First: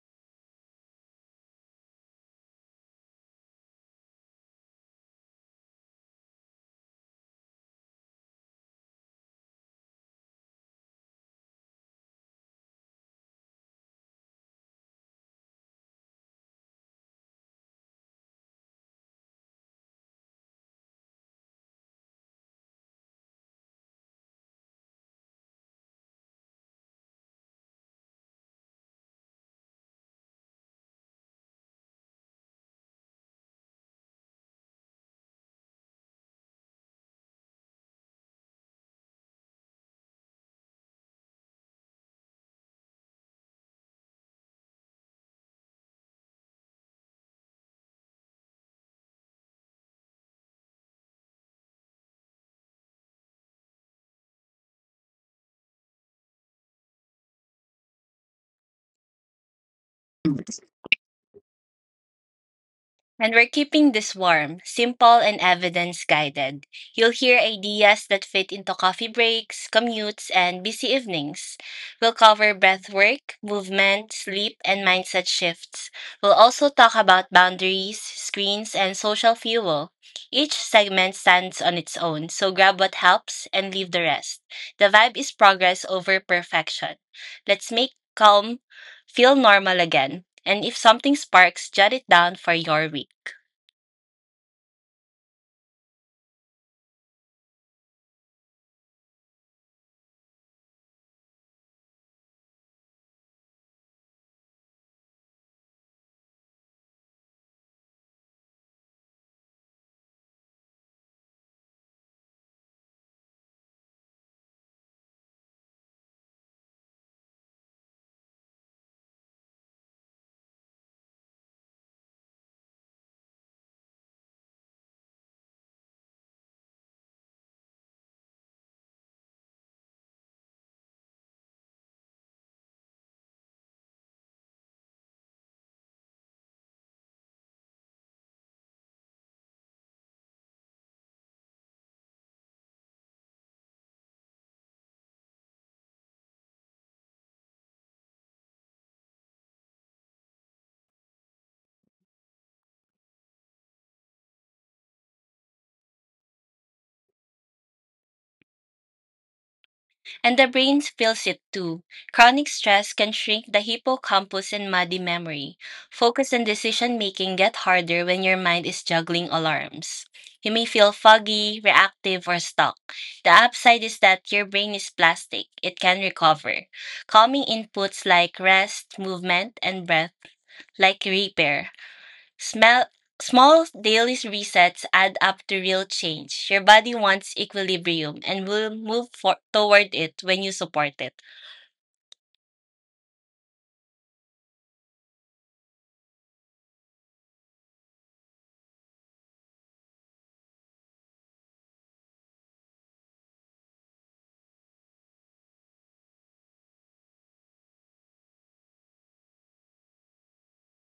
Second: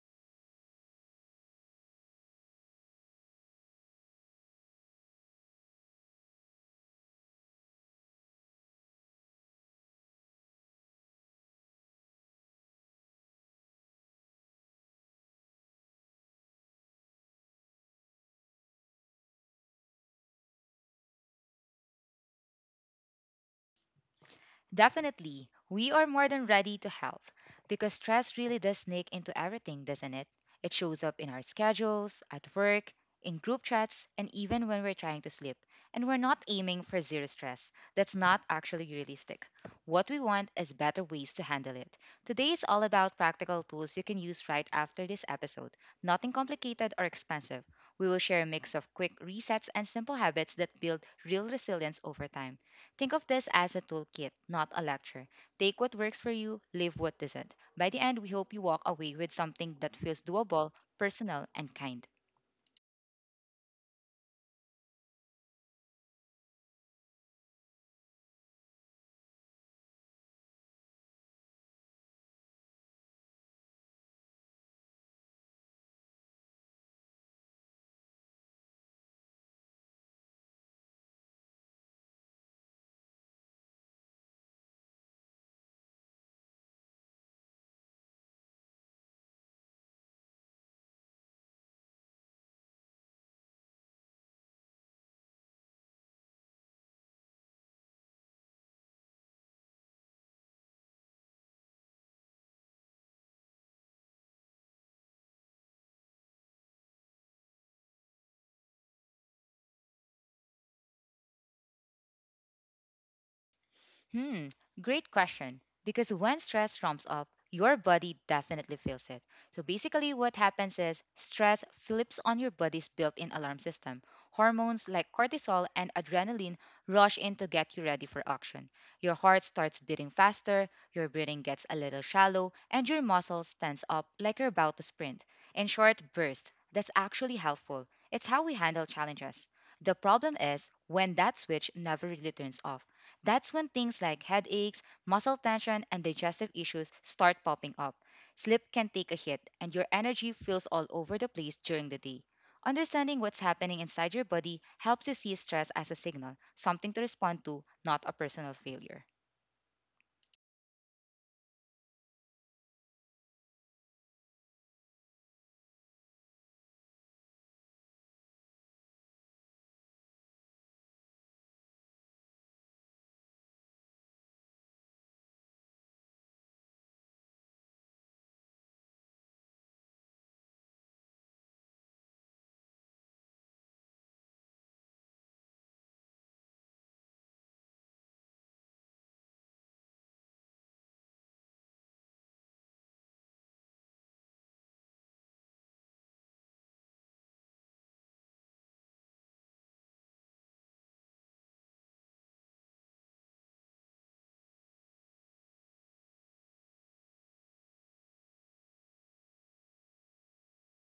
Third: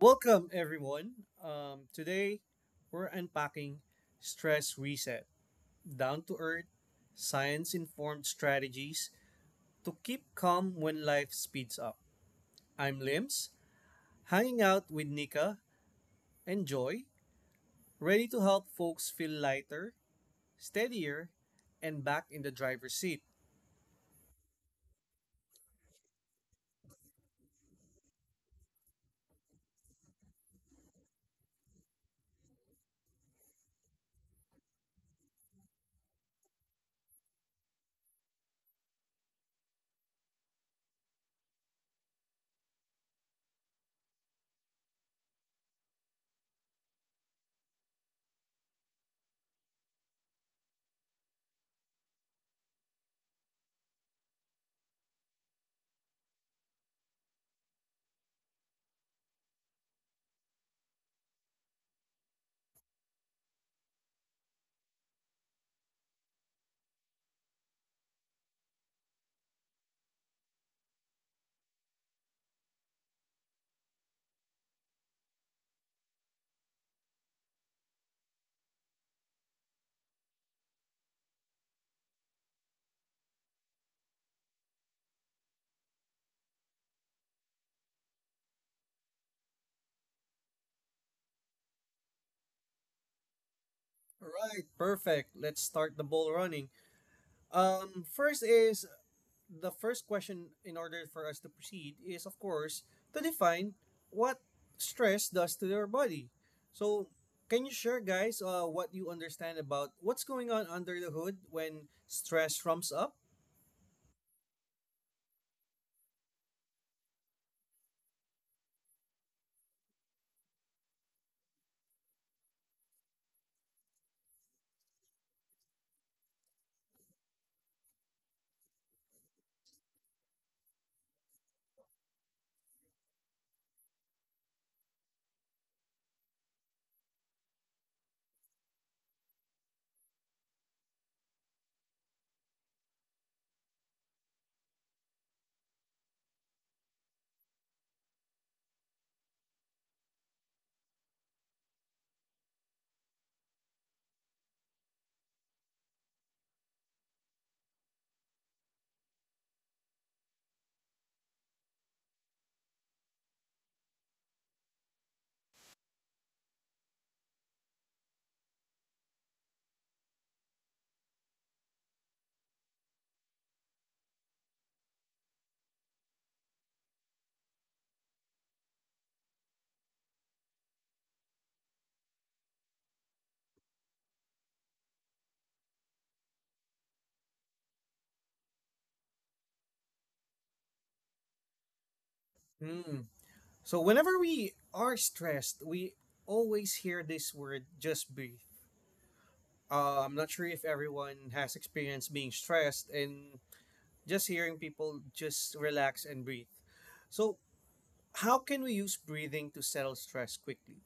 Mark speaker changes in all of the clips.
Speaker 1: Welcome, everyone. Today, we're unpacking stress reset, down to earth, science informed strategies to keep calm when life speeds up. I'm Lims, hanging out with Nika and Joy, ready to help folks feel lighter, steadier, and back in the driver's seat.
Speaker 2: Definitely, we are more than ready to help because stress really does sneak into everything, doesn't it? It shows up in our schedules, at work, in group chats, and even when we're trying to sleep. And we're not aiming for zero stress. That's not actually realistic. What we want is better ways to handle it. Today is all about practical tools you can use right after this episode. Nothing complicated or expensive. We will share a mix of quick resets and simple habits that build real resilience over time. Think of this as a toolkit, not a lecture. Take what works for you, leave what doesn't. By the end, we hope you walk away with something that feels doable, personal, and kind.
Speaker 3: And we're keeping this warm, simple, and evidence guided. You'll hear ideas that fit into coffee breaks, commutes, and busy evenings. We'll cover breath work, movement, sleep, and mindset shifts. We'll also talk about boundaries, screens, and social fuel. Each segment stands on its own, so grab what helps and leave the rest. The vibe is progress over perfection. Let's make calm feel normal again. And if something sparks, jot it down for your week.
Speaker 1: All right, perfect. Let's start the ball running. First is the first question in order for us to proceed is, of course, to define what stress does to your body, so can you share, guys, what you understand about what's going on under the hood when stress rumps up?
Speaker 2: Hmm, great question. Because when stress ramps up, your body definitely feels it. So basically, what happens is stress flips on your body's built in alarm system. Hormones like cortisol and adrenaline rush in to get you ready for action. Your heart starts beating faster, your breathing gets a little shallow, and your muscles tense up like you're about to sprint. In short, bursts. That's actually helpful. It's how we handle challenges. The problem is when that switch never really turns off. That's when things like headaches, muscle tension, and digestive issues start popping up. Sleep can take a hit, and your energy feels all over the place during the day. Understanding what's happening inside your body helps you see stress as a signal, something to respond to, not a personal failure.
Speaker 3: And the brain feels it too. Chronic stress can shrink the hippocampus and muddy memory. Focus and decision making get harder when your mind is juggling alarms. You may feel foggy, reactive, or stuck. The upside is that your brain is plastic. It can recover. Calming inputs like rest, movement, and breath, like repair, smell, small daily resets add up to real change. Your body wants equilibrium and will move toward it when you support it.
Speaker 1: Hmm. So whenever we are stressed, we always hear this word, just breathe. I'm not sure if everyone has experienced being stressed and just hearing people just relax and breathe. So how can we use breathing to settle stress quickly?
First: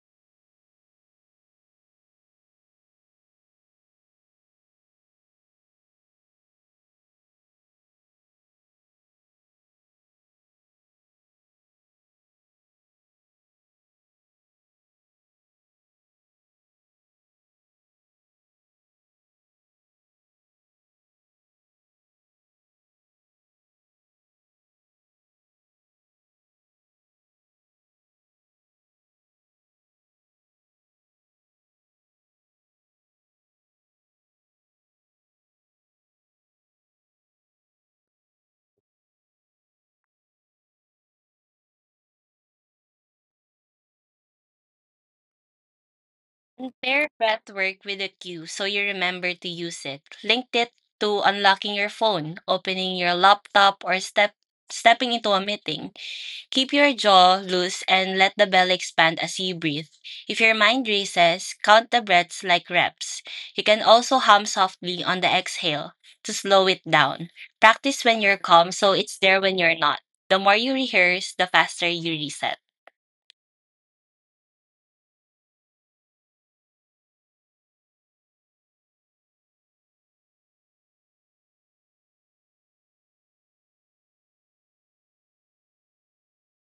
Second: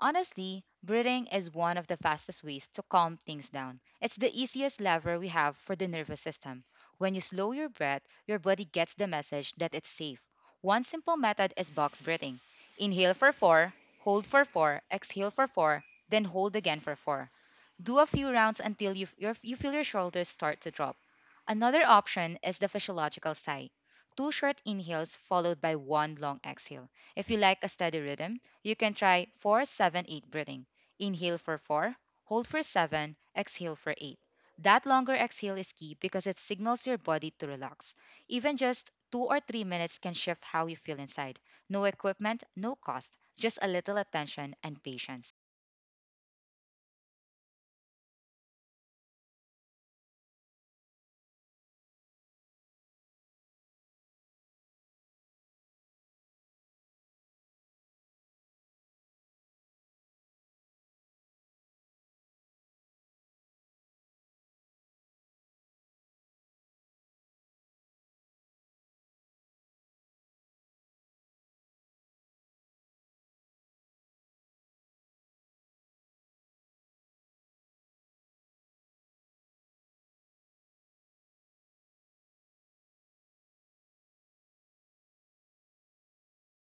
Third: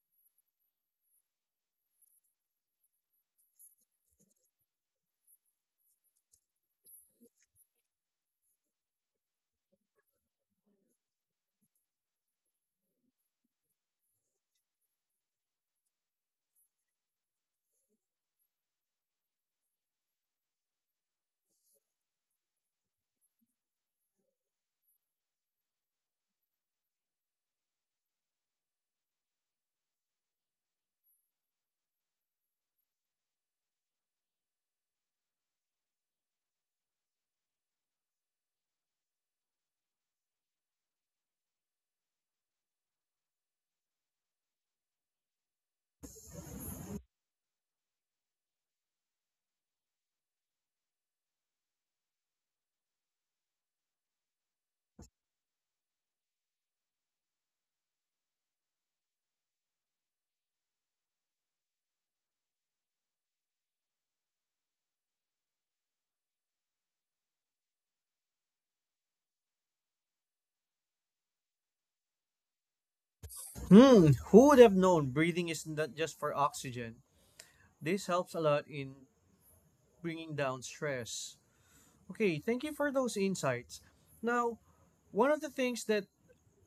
Speaker 2: Honestly, breathing is one of the fastest ways to calm things down. It's the easiest lever we have for the nervous system. When you slow your breath, your body gets the message that it's safe. One simple method is box breathing. Inhale for 4, hold for 4, exhale for 4, then hold again for 4. Do a few rounds until you feel your shoulders start to drop. Another option is the physiological sigh. Two short inhales followed by one long exhale. If you like a steady rhythm, you can try 4-7-8 breathing. Inhale for 4, hold for 7, exhale for 8. That longer exhale is key because it signals your body to relax. Even just 2 or 3 minutes can shift how you feel inside. No equipment, no cost, just a little attention and patience.
Speaker 3: And pair breathwork with a cue so you remember to use it. Link it to unlocking your phone, opening your laptop, or stepping into a meeting. Keep your jaw loose and let the belly expand as you breathe. If your mind races, count the breaths like reps. You can also hum softly on the exhale to slow it down. Practice when you're calm so it's there when you're not. The more you rehearse, the faster you reset.
Speaker 1: Hmm, who would have known breathing is not just for oxygen? This helps a lot in bringing down stress. Okay, thank you for those insights. Now, one of the things that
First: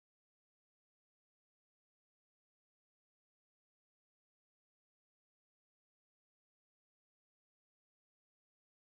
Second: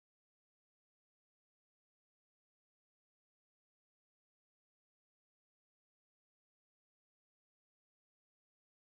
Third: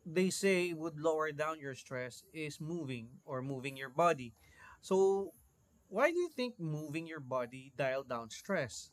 Speaker 1: they say would lower down your stress is moving, or moving your body. So why do you think moving your body dial down stress?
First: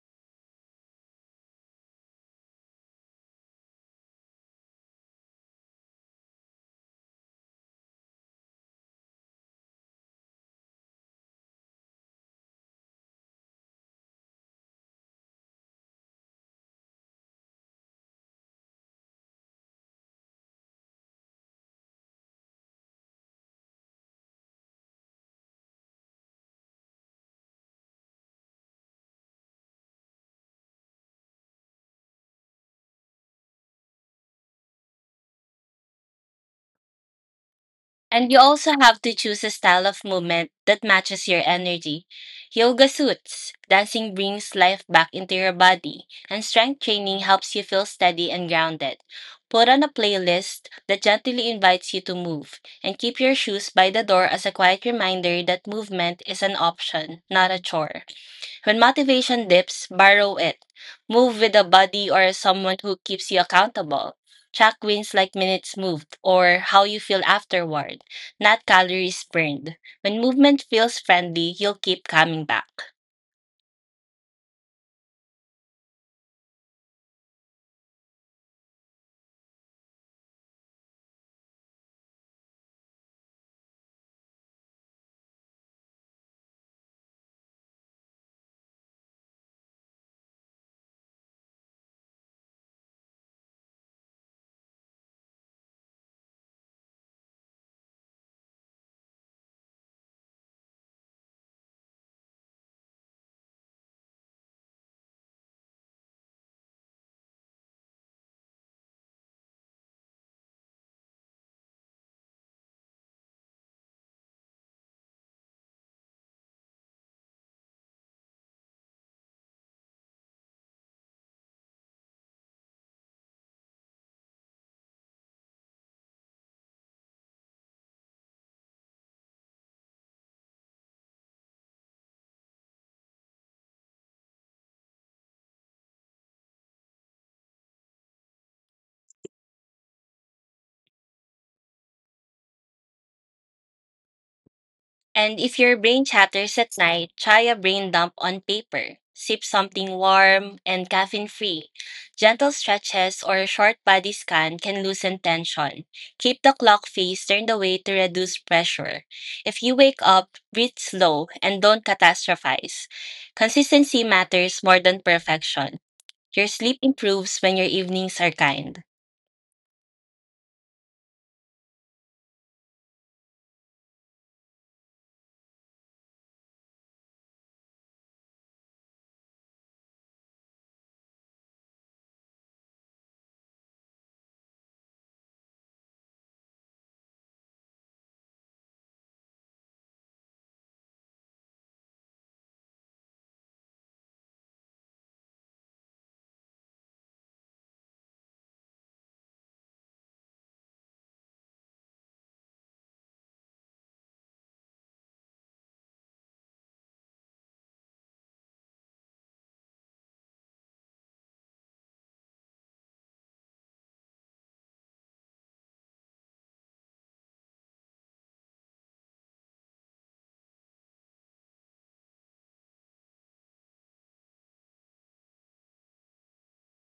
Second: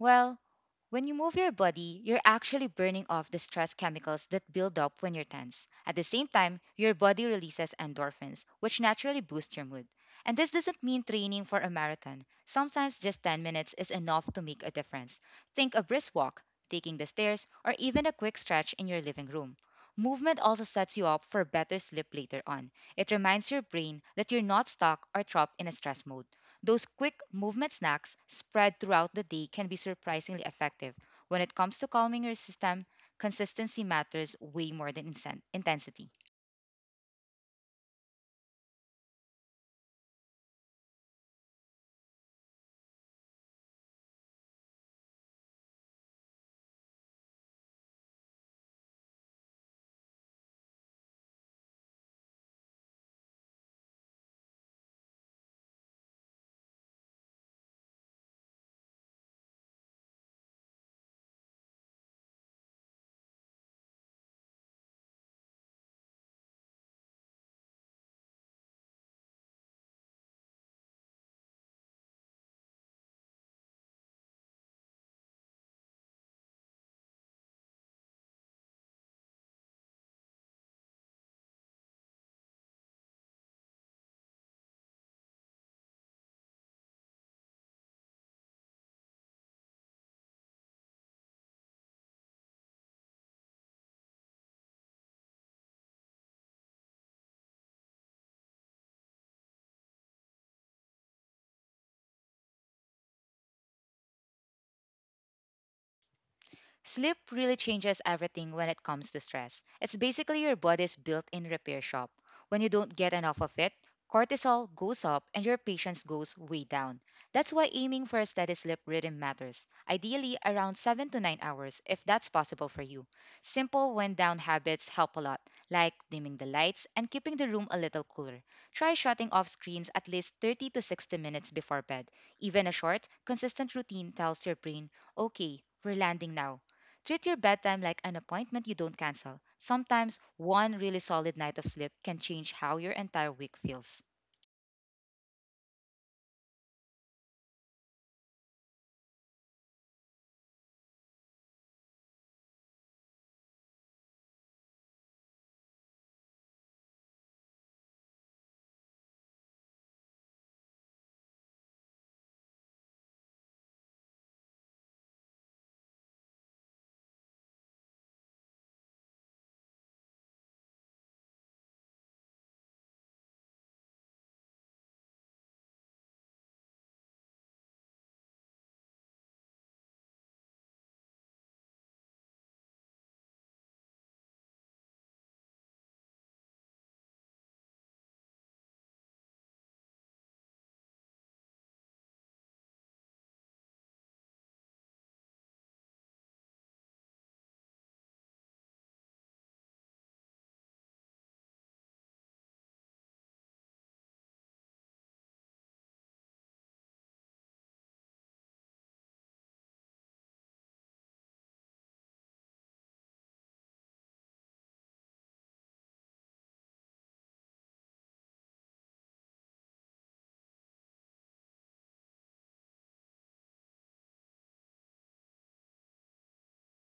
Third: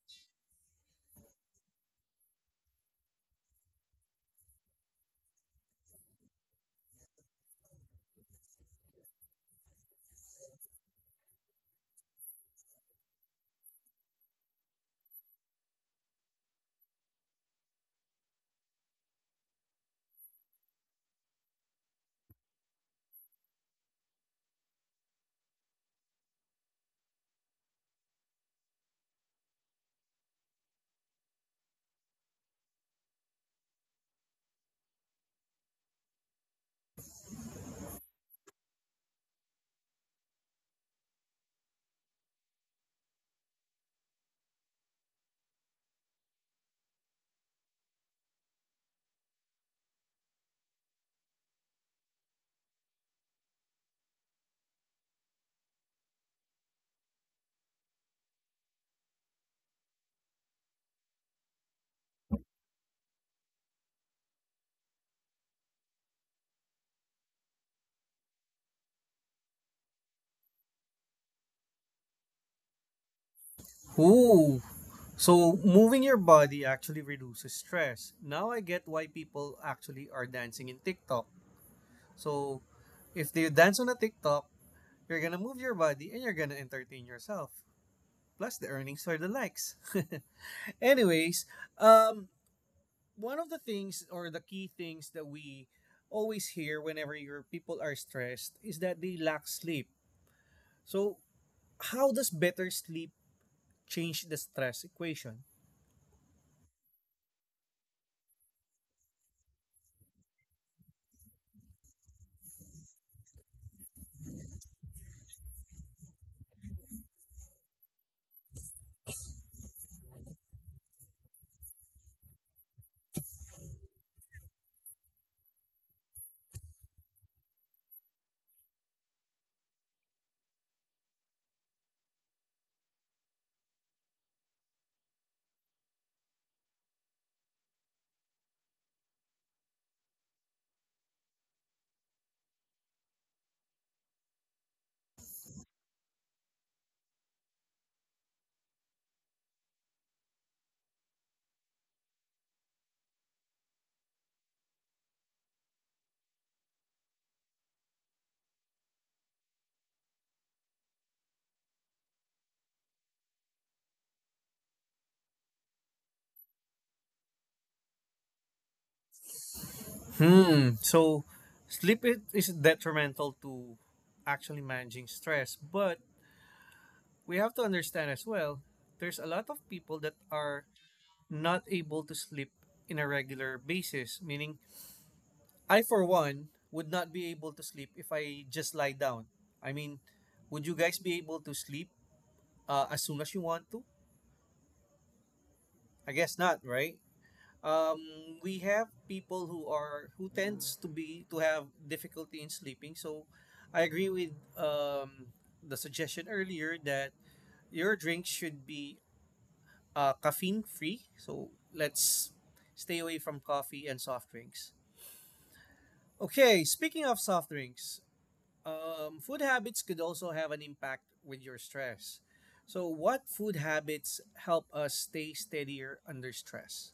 Speaker 2: Well, when you move your body, you're actually burning off the stress chemicals that build up when you're tense. At the same time, your body releases endorphins, which naturally boost your mood. And this doesn't mean training for a marathon. Sometimes just 10 minutes is enough to make a difference. Think a brisk walk, taking the stairs, or even a quick stretch in your living room. Movement also sets you up for better sleep later on. It reminds your brain that you're not stuck or trapped in a stress mode. Those quick movement snacks spread throughout the day can be surprisingly effective. When it comes to calming your system, consistency matters way more than intensity.
Speaker 3: And you also have to choose a style of movement that matches your energy. Yoga suits. Dancing brings life back into your body, and strength training helps you feel steady and grounded. Put on a playlist that gently invites you to move, and keep your shoes by the door as a quiet reminder that movement is an option, not a chore. When motivation dips, borrow it. Move with a buddy or someone who keeps you accountable. Track wins like minutes moved or how you feel afterward, not calories burned. When movement feels friendly, you'll keep coming back.
Speaker 1: Ooh, so moving your body actually reduces stress. Now I get why people actually are dancing in TikTok. So if you dance on a TikTok, you're gonna move your body and you're gonna entertain yourself. Plus, the earnings for the likes. Anyways, um, one of the things, or the key things, that we always hear whenever your people are stressed is that they lack sleep. So how does better sleep change the stress equation?
Speaker 2: Sleep really changes everything when it comes to stress. It's basically your body's built in repair shop. When you don't get enough of it, cortisol goes up and your patience goes way down. That's why aiming for a steady sleep rhythm matters, ideally around 7 to 9 hours if that's possible for you. Simple wind down habits help a lot, like dimming the lights and keeping the room a little cooler. Try shutting off screens at least 30 to 60 minutes before bed. Even a short, consistent routine tells your brain, okay, we're landing now. Treat your bedtime like an appointment you don't cancel. Sometimes one really solid night of sleep can change how your entire week feels.
Speaker 3: And if your brain chatters at night, try a brain dump on paper. Sip something warm and caffeine free. Gentle stretches or a short body scan can loosen tension. Keep the clock face turned away to reduce pressure. If you wake up, breathe slow and don't catastrophize. Consistency matters more than perfection. Your sleep improves when your evenings are kind.
Speaker 1: Hmm. So sleep is detrimental to actually managing stress, but we have to understand as well, there's a lot of people that are not able to sleep in a regular basis, meaning I for one would not be able to sleep if I just lie down. I mean, would you guys be able to sleep as soon as you want to? I guess not, right? um, we have people who are, who tends to be, to have difficulty in sleeping, so I agree with um, the suggestion earlier that your drinks should be caffeine free. So let's stay away from coffee and soft drinks. Okay, speaking of soft drinks, food habits could also have an impact with your stress. So what food habits help us stay steadier under stress?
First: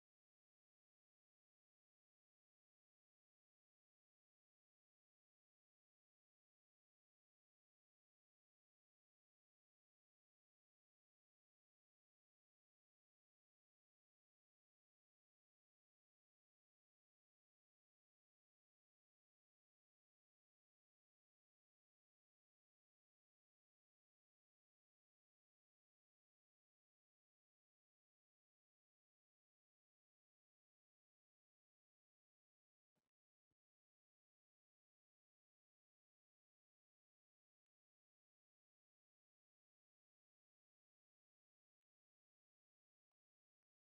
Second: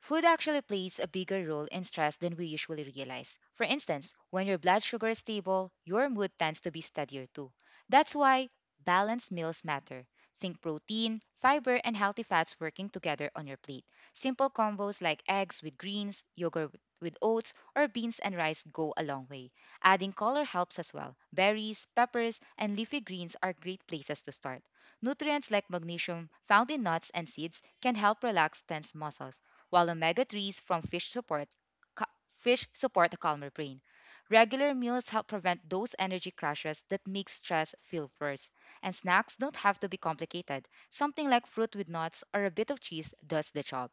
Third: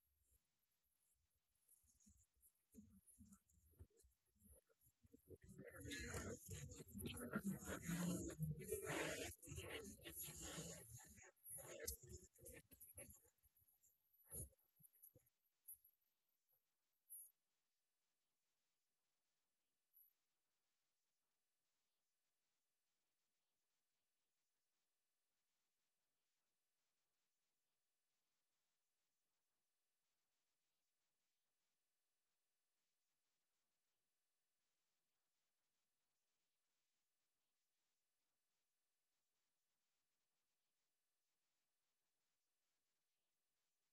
Speaker 2: Food actually plays a bigger role in stress than we usually realize. For instance, when your blood sugar is stable, your mood tends to be steadier too. That's why balanced meals matter. Think protein, fiber, and healthy fats working together on your plate. Simple combos like eggs with greens, yogurt with oats, or beans and rice go a long way. Adding color helps as well. Berries, peppers, and leafy greens are great places to start. Nutrients like magnesium found in nuts and seeds can help relax tense muscles while omega-3s from ca- fish support a calmer brain. Regular meals help prevent those energy crashes that make stress feel worse. And snacks don't have to be complicated. Something like fruit with nuts or a bit of cheese does the job.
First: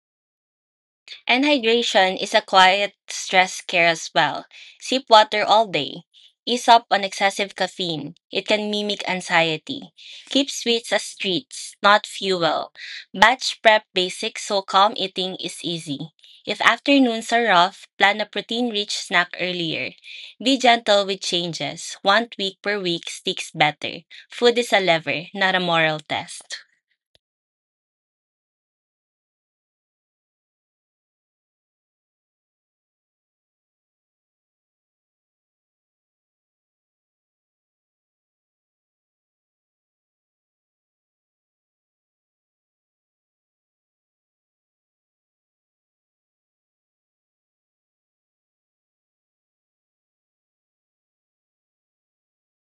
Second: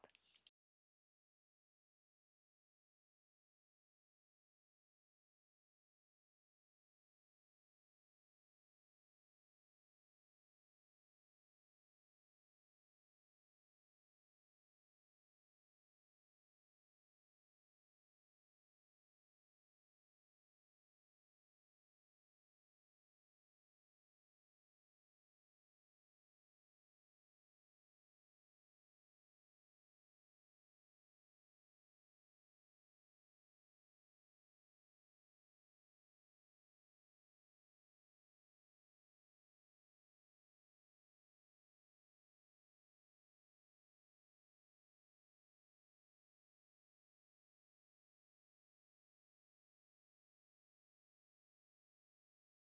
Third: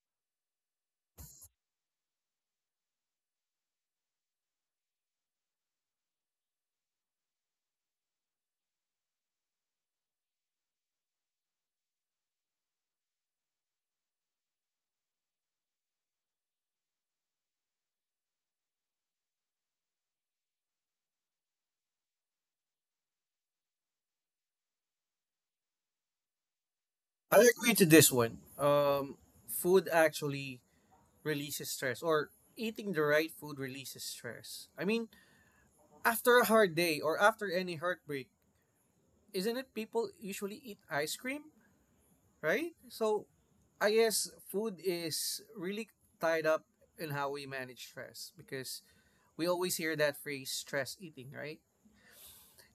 Speaker 3: And hydration is a quiet stress care as well. Sip water all day. Ease up on excessive caffeine. It can mimic anxiety. Keep sweets as treats, not fuel. Batch prep basics so calm eating is easy. If afternoons are rough, plan a protein rich snack earlier. Be gentle with changes. One tweak per week sticks better. Food is a lever, not a moral test.
Speaker 1: I agree to this one. Food actually releases stress, or eating the right food releases stress. I mean, after a hard day or after any heartbreak, isn't it people usually eat ice cream, right? So I guess food is really tied up in how we manage stress, because we always hear that phrase, stress eating, right?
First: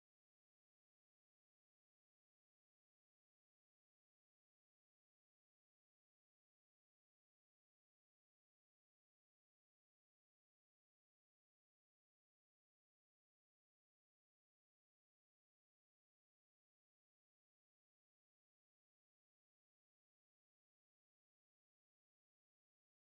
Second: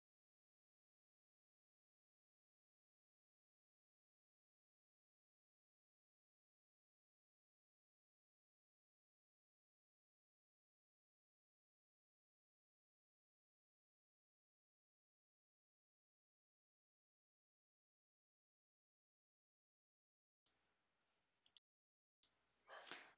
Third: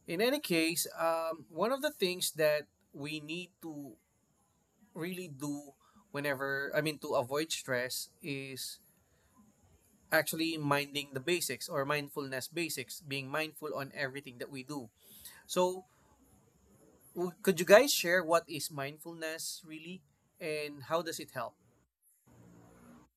Speaker 1: In any case, one of the things that we need to really do whenever, I mean, to avoid stress, is actually minding the basics, or mindfulness basics, being mindful on everything that we do. So, could you guys share what is mindfulness really and how does it help?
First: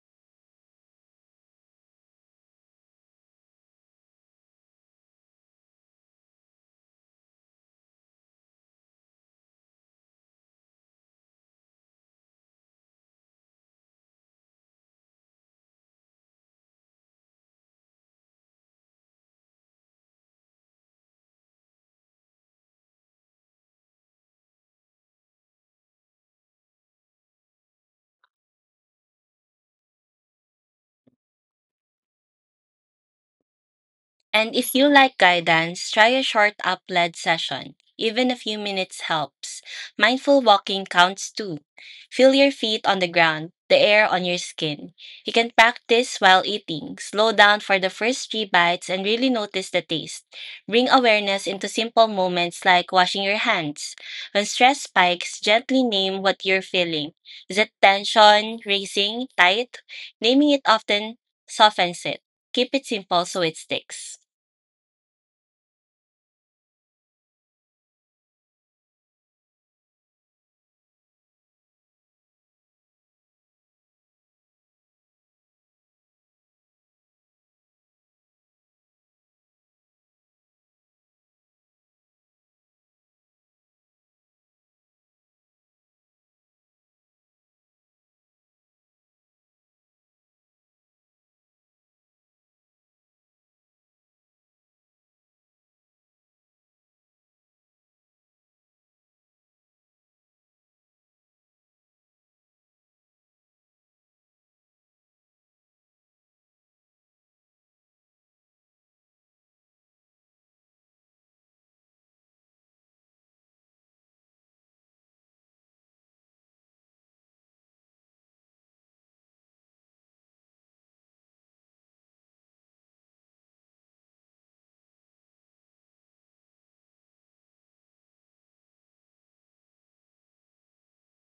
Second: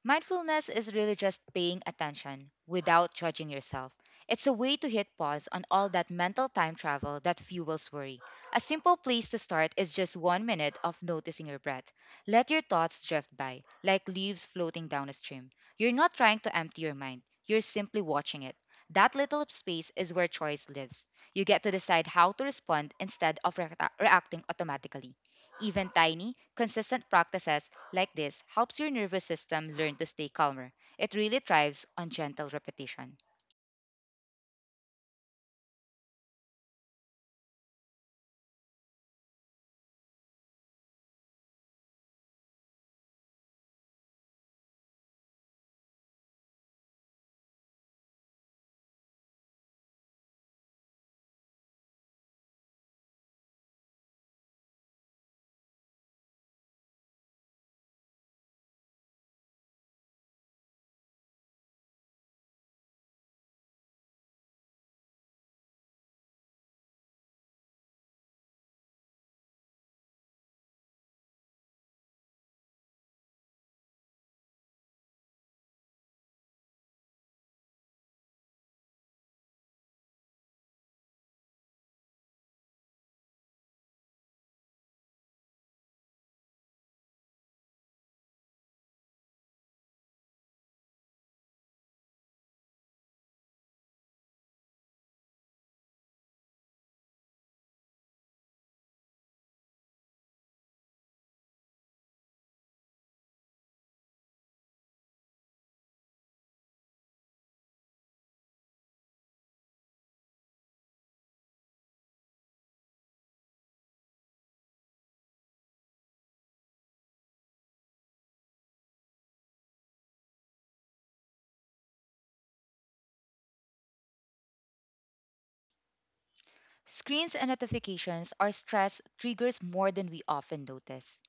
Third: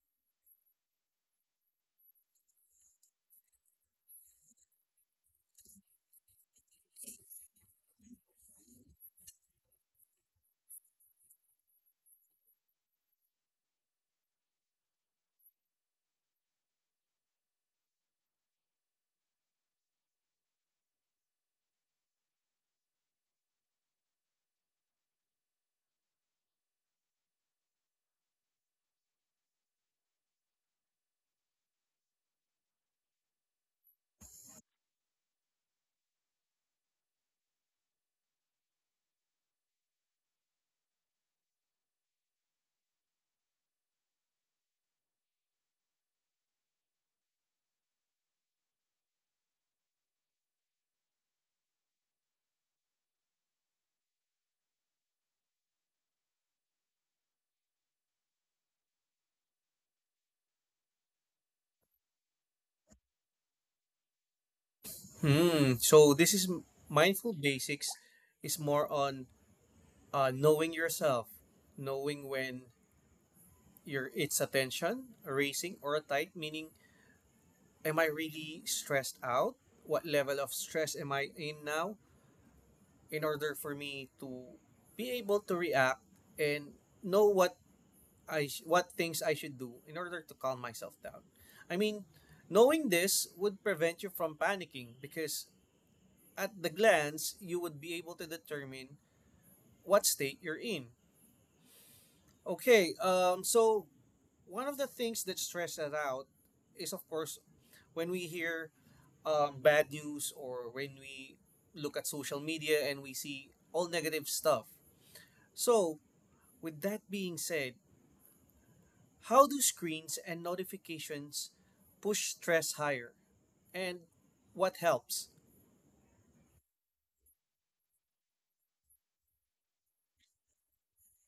Speaker 2: Mindfulness is really just paying attention without judging yourself. It's a way to hit pause on all that mental time travel that fuels worry. A simple place to start is just 1 minute of noticing your breath. Let your thoughts drift by, like leaves floating down a stream. You're not trying to empty your mind, you're simply watching it. That little space is where choice lives. You get to decide how to respond instead of reacting automatically. Even tiny, consistent practices like this helps your nervous system learn to stay calmer. It really thrives on gentle repetition.
Speaker 3: And if you like guidance, try a short up led session. Even a few minutes helps. Mindful walking counts too. Feel your feet on the ground, the air on your skin. You can practice while eating. Slow down for the first three bites and really notice the taste. Bring awareness into simple moments like washing your hands. When stress spikes, gently name what you're feeling. Is it tension, racing, tight? Naming it often softens it. Keep it simple so it sticks.
Speaker 1: Hmm. So this is mindful basics, is more on knowing yourself, knowing when your it's attention racing or tight. Meaning, am I really stressed out? What level of stress am I in now? In order for me to be able to react and know what what things I should do in order to calm myself down. I mean, knowing this would prevent you from panicking, because at the glance you would be able to determine what state you're in. Okay, so one of the things that stresses us out is, of course, when we hear bad news, or when we look at social media and we see all negative stuff. So, with that being said, how do screens and notifications push stress higher? And what helps?
Speaker 2: Screens and notifications are stress triggers more than we often notice.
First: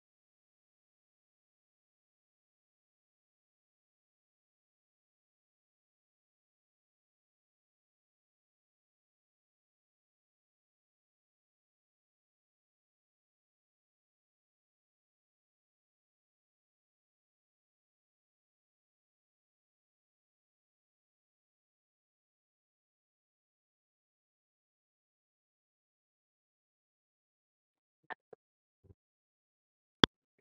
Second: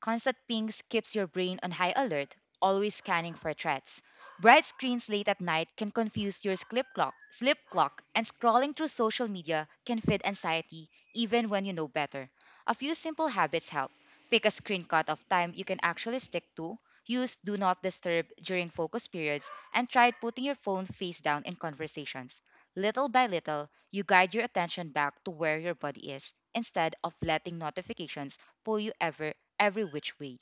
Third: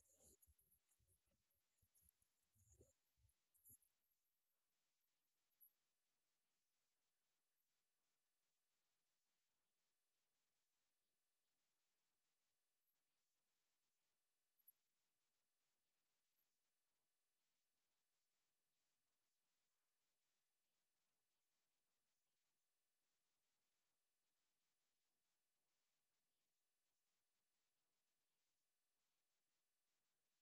Speaker 2: Constant pings keeps your brain on high alert, always scanning for threats. Bright screens late at night can confuse your sleep clock, and scrolling through social media can feed anxiety even when you know better. A few simple habits help. Pick a screen cutoff time you can actually stick to. Use do not disturb during focus periods and try putting your phone face down in conversations. Little by little, you guide your attention back to where your body is instead of letting notifications pull you every which way.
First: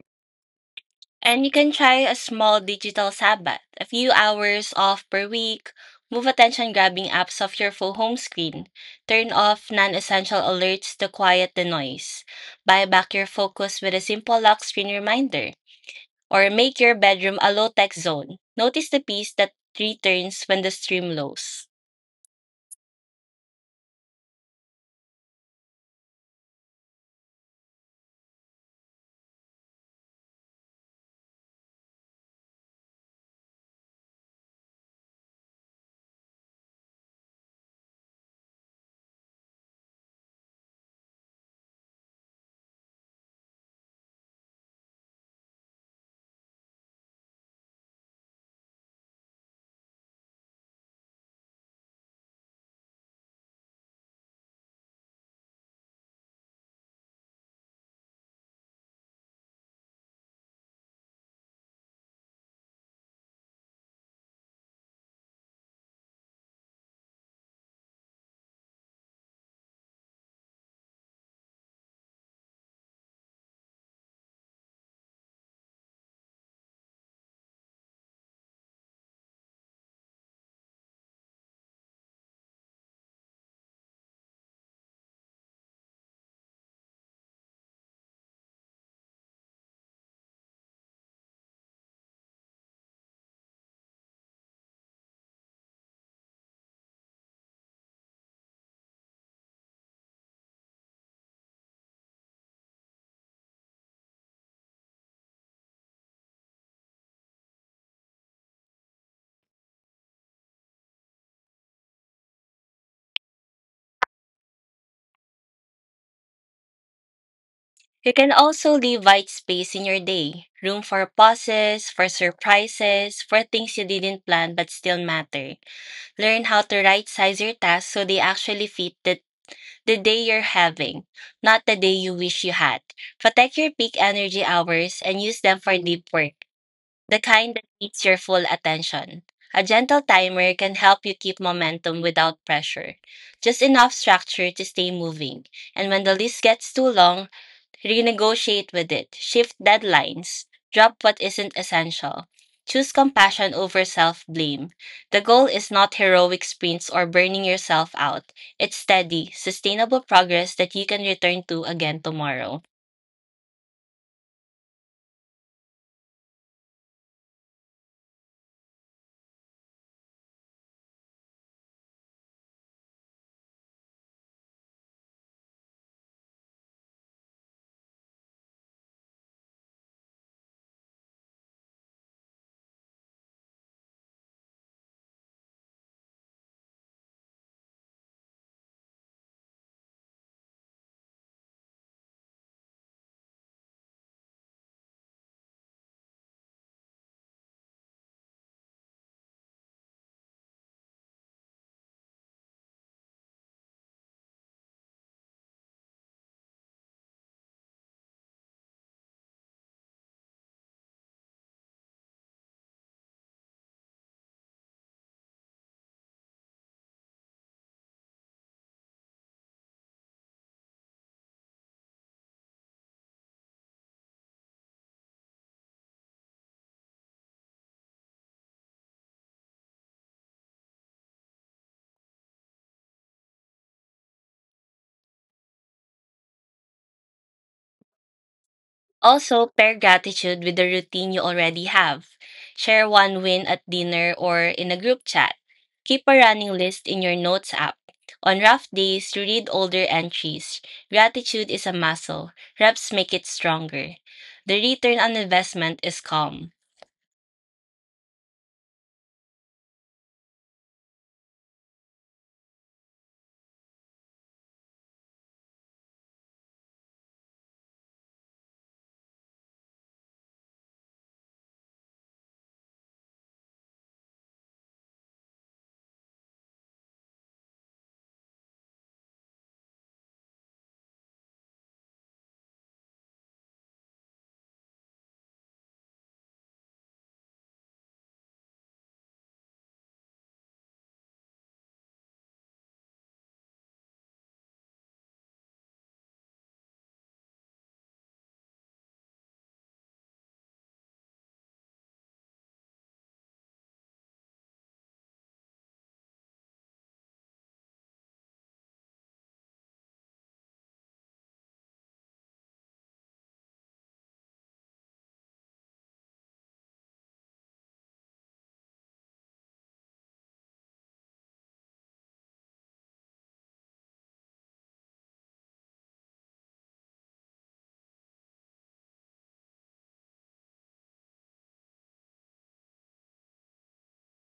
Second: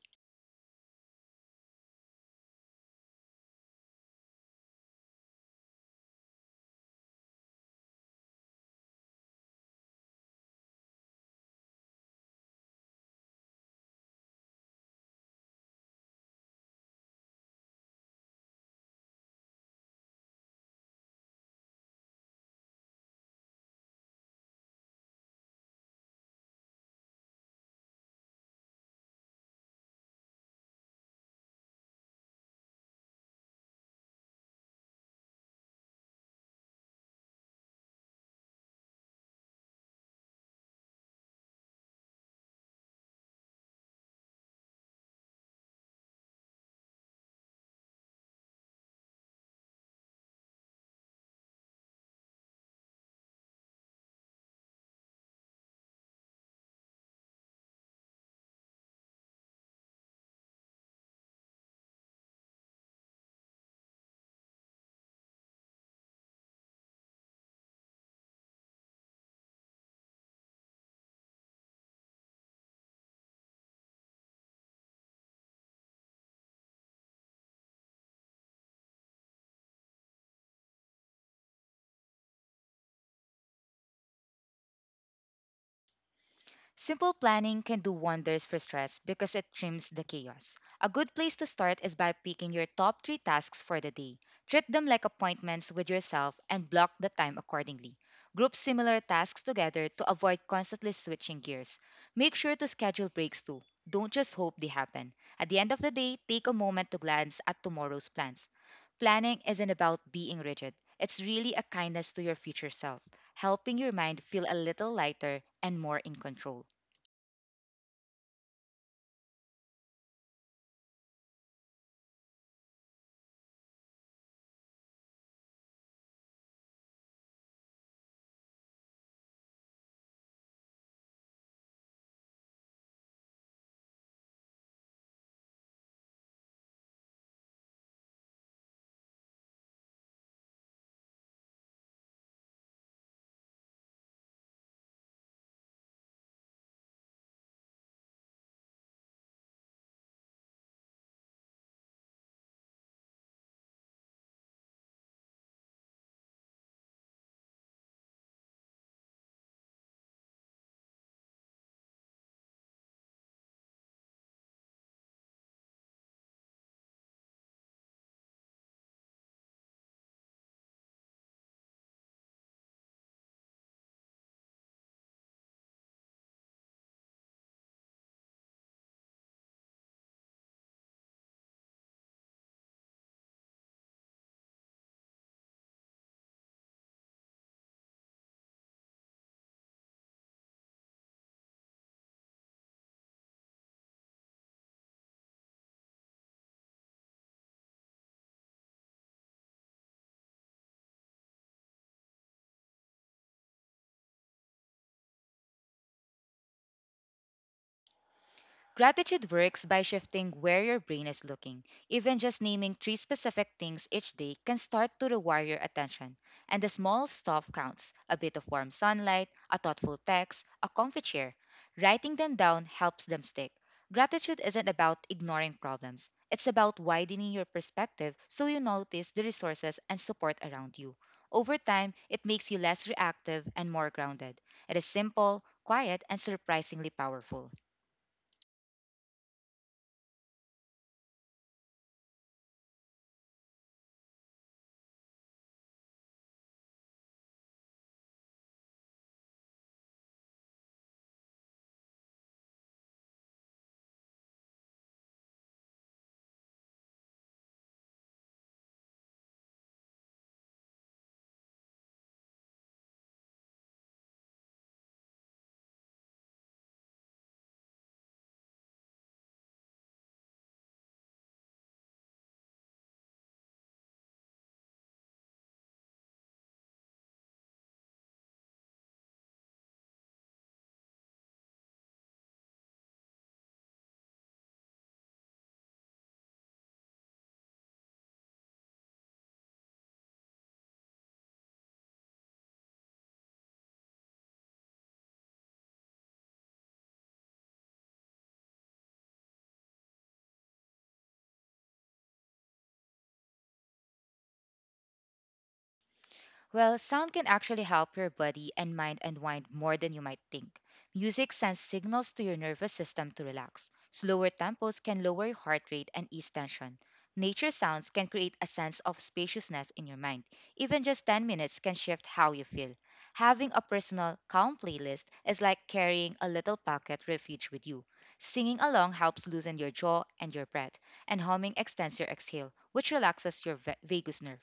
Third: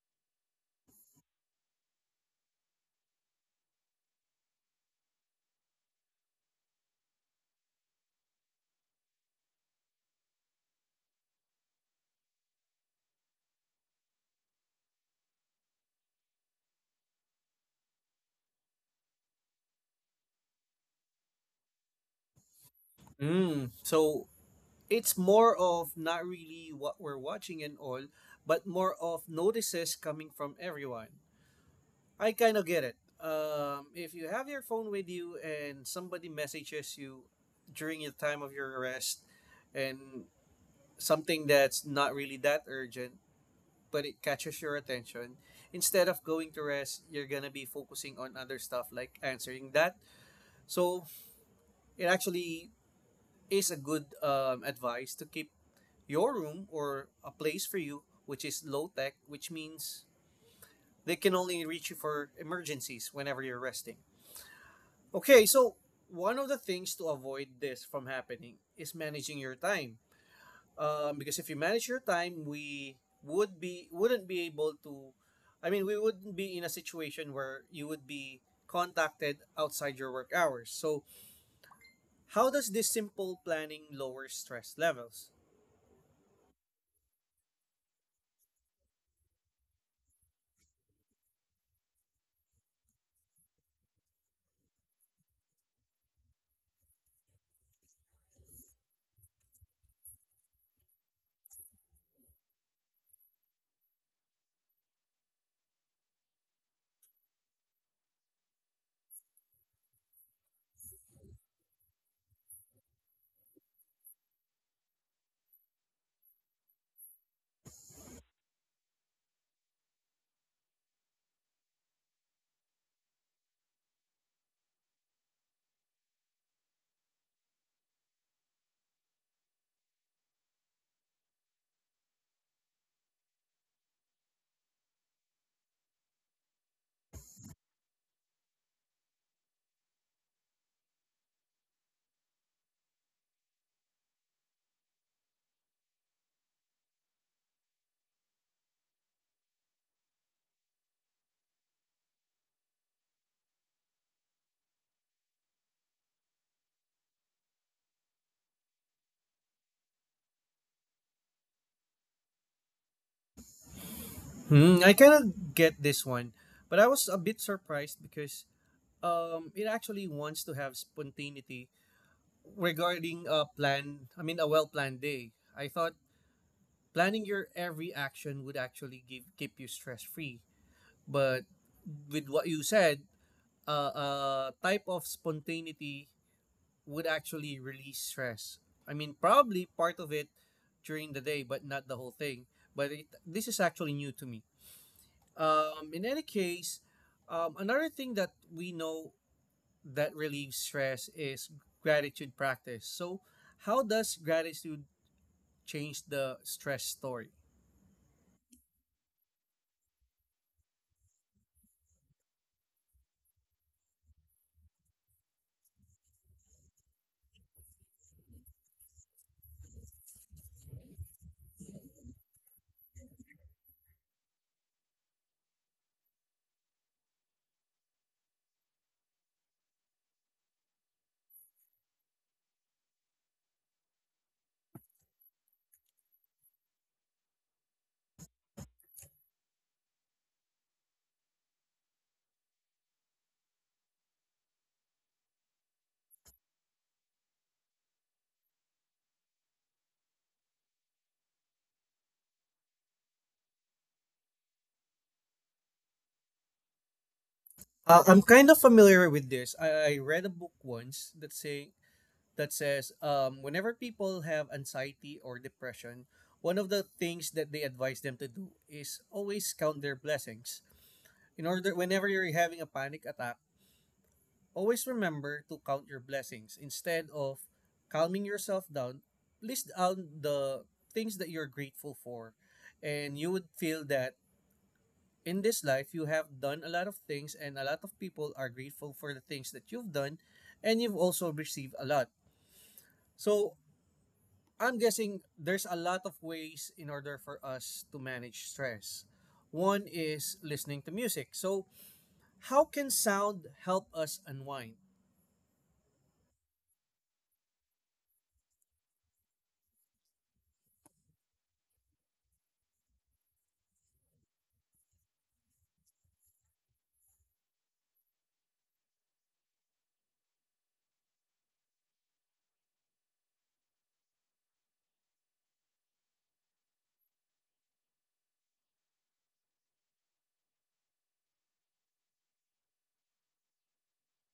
Speaker 3: And you can try a small digital Sabbath, a few hours off per week. Move attention grabbing apps off your full home screen. Turn off non essential alerts to quiet the noise. Buy back your focus with a simple lock screen reminder. Or make your bedroom a low tech zone. Notice the piece that returns when the stream lows.
Speaker 1: Mm, so it's more of not really what we're watching and all, but more of notices coming from everyone. I kind of get it. If you have your phone with you and somebody messages you during the time of your arrest, and something that's not really that urgent, but it catches your attention, instead of going to rest, you're going to be focusing on other stuff like answering that. So it actually is a good advice to keep your room, or a place for you, which is low tech, which means they can only reach you for emergencies whenever you're resting. Okay, so one of the things to avoid this from happening is managing your time. Because if you manage your time, we would be wouldn't be able to. I mean, we wouldn't be in a situation where you would be contacted outside your work hours. So how does this simple planning lower stress levels?
Speaker 2: Simple planning can do wonders for stress because it trims the chaos. A good place to start is by picking your top three tasks for the day. Treat them like appointments with yourself and block the time accordingly. Group similar tasks together to avoid constantly switching gears. Make sure to schedule breaks too. Don't just hope they happen. At the end of the day, take a moment to glance at tomorrow's plans. Planning isn't about being rigid, it's really a kindness to your future self, helping your mind feel a little lighter and more in control.
Speaker 3: You can also leave white space in your day room for pauses, for surprises, for things you didn't plan but still matter. Learn how to right size your tasks so they actually fit the day you're having, not the day you wish you had. Protect your peak energy hours and use them for deep work, the kind that needs your full attention. A gentle timer can help you keep momentum without pressure, just enough structure to stay moving. And when the list gets too long, renegotiate with it, shift deadlines, drop what isn't essential. Choose compassion over self blame. The goal is not heroic sprints or burning yourself out. It's steady, sustainable progress that you can return to again tomorrow.
Speaker 1: Hmm, I kind of get this one, but I was a bit surprised because it actually wants to have spontaneity regarding a plan. I mean, a well planned day. I thought planning your every action would actually give keep you stress free, but with what you said, type of spontaneity would actually release stress. I mean, probably part of it during the day, but not the whole thing. This is actually new to me. In any case, another thing that we know that relieves stress is gratitude practice. So how does gratitude change the stress story?
Speaker 2: Gratitude works by shifting where your brain is looking. Even just naming three specific things each day can start to rewire your attention. And the small stuff counts a bit of warm sunlight, a thoughtful text, a comfy chair. Writing them down helps them stick. Gratitude isn't about ignoring problems, it's about widening your perspective so you notice the resources and support around you. Over time, it makes you less reactive and more grounded. It is simple, quiet, and surprisingly powerful.
Speaker 3: Also, pair gratitude with the routine you already have. Share one win at dinner or in a group chat. Keep a running list in your notes app. On rough days, read older entries. Gratitude is a muscle. Reps make it stronger. The return on investment is calm.
Speaker 1: I'm kind of familiar with this. I read a book once that says whenever people have anxiety or depression, one of the things that they advise them to do is always count their blessings. In order, whenever you're having a panic attack, always remember to count your blessings instead of calming yourself down. List down the things that you're grateful for, and you would feel that in this life you have done a lot of things, and a lot of people are grateful for the things that you've done, and you've also received a lot. So I'm guessing there's a lot of ways in order for us to manage stress. One is listening to music. So how can sound help us unwind?
Speaker 2: Well, sound can actually help your body and mind unwind more than you might think. Music sends signals to your nervous system to relax. Slower tempos can lower your heart rate and ease tension. Nature sounds can create a sense of spaciousness in your mind. Even just 10 minutes can shift how you feel. Having a personal, calm playlist is like carrying a little pocket refuge with you. Singing along helps loosen your jaw and your breath, and humming extends your exhale, which relaxes your vagus nerve.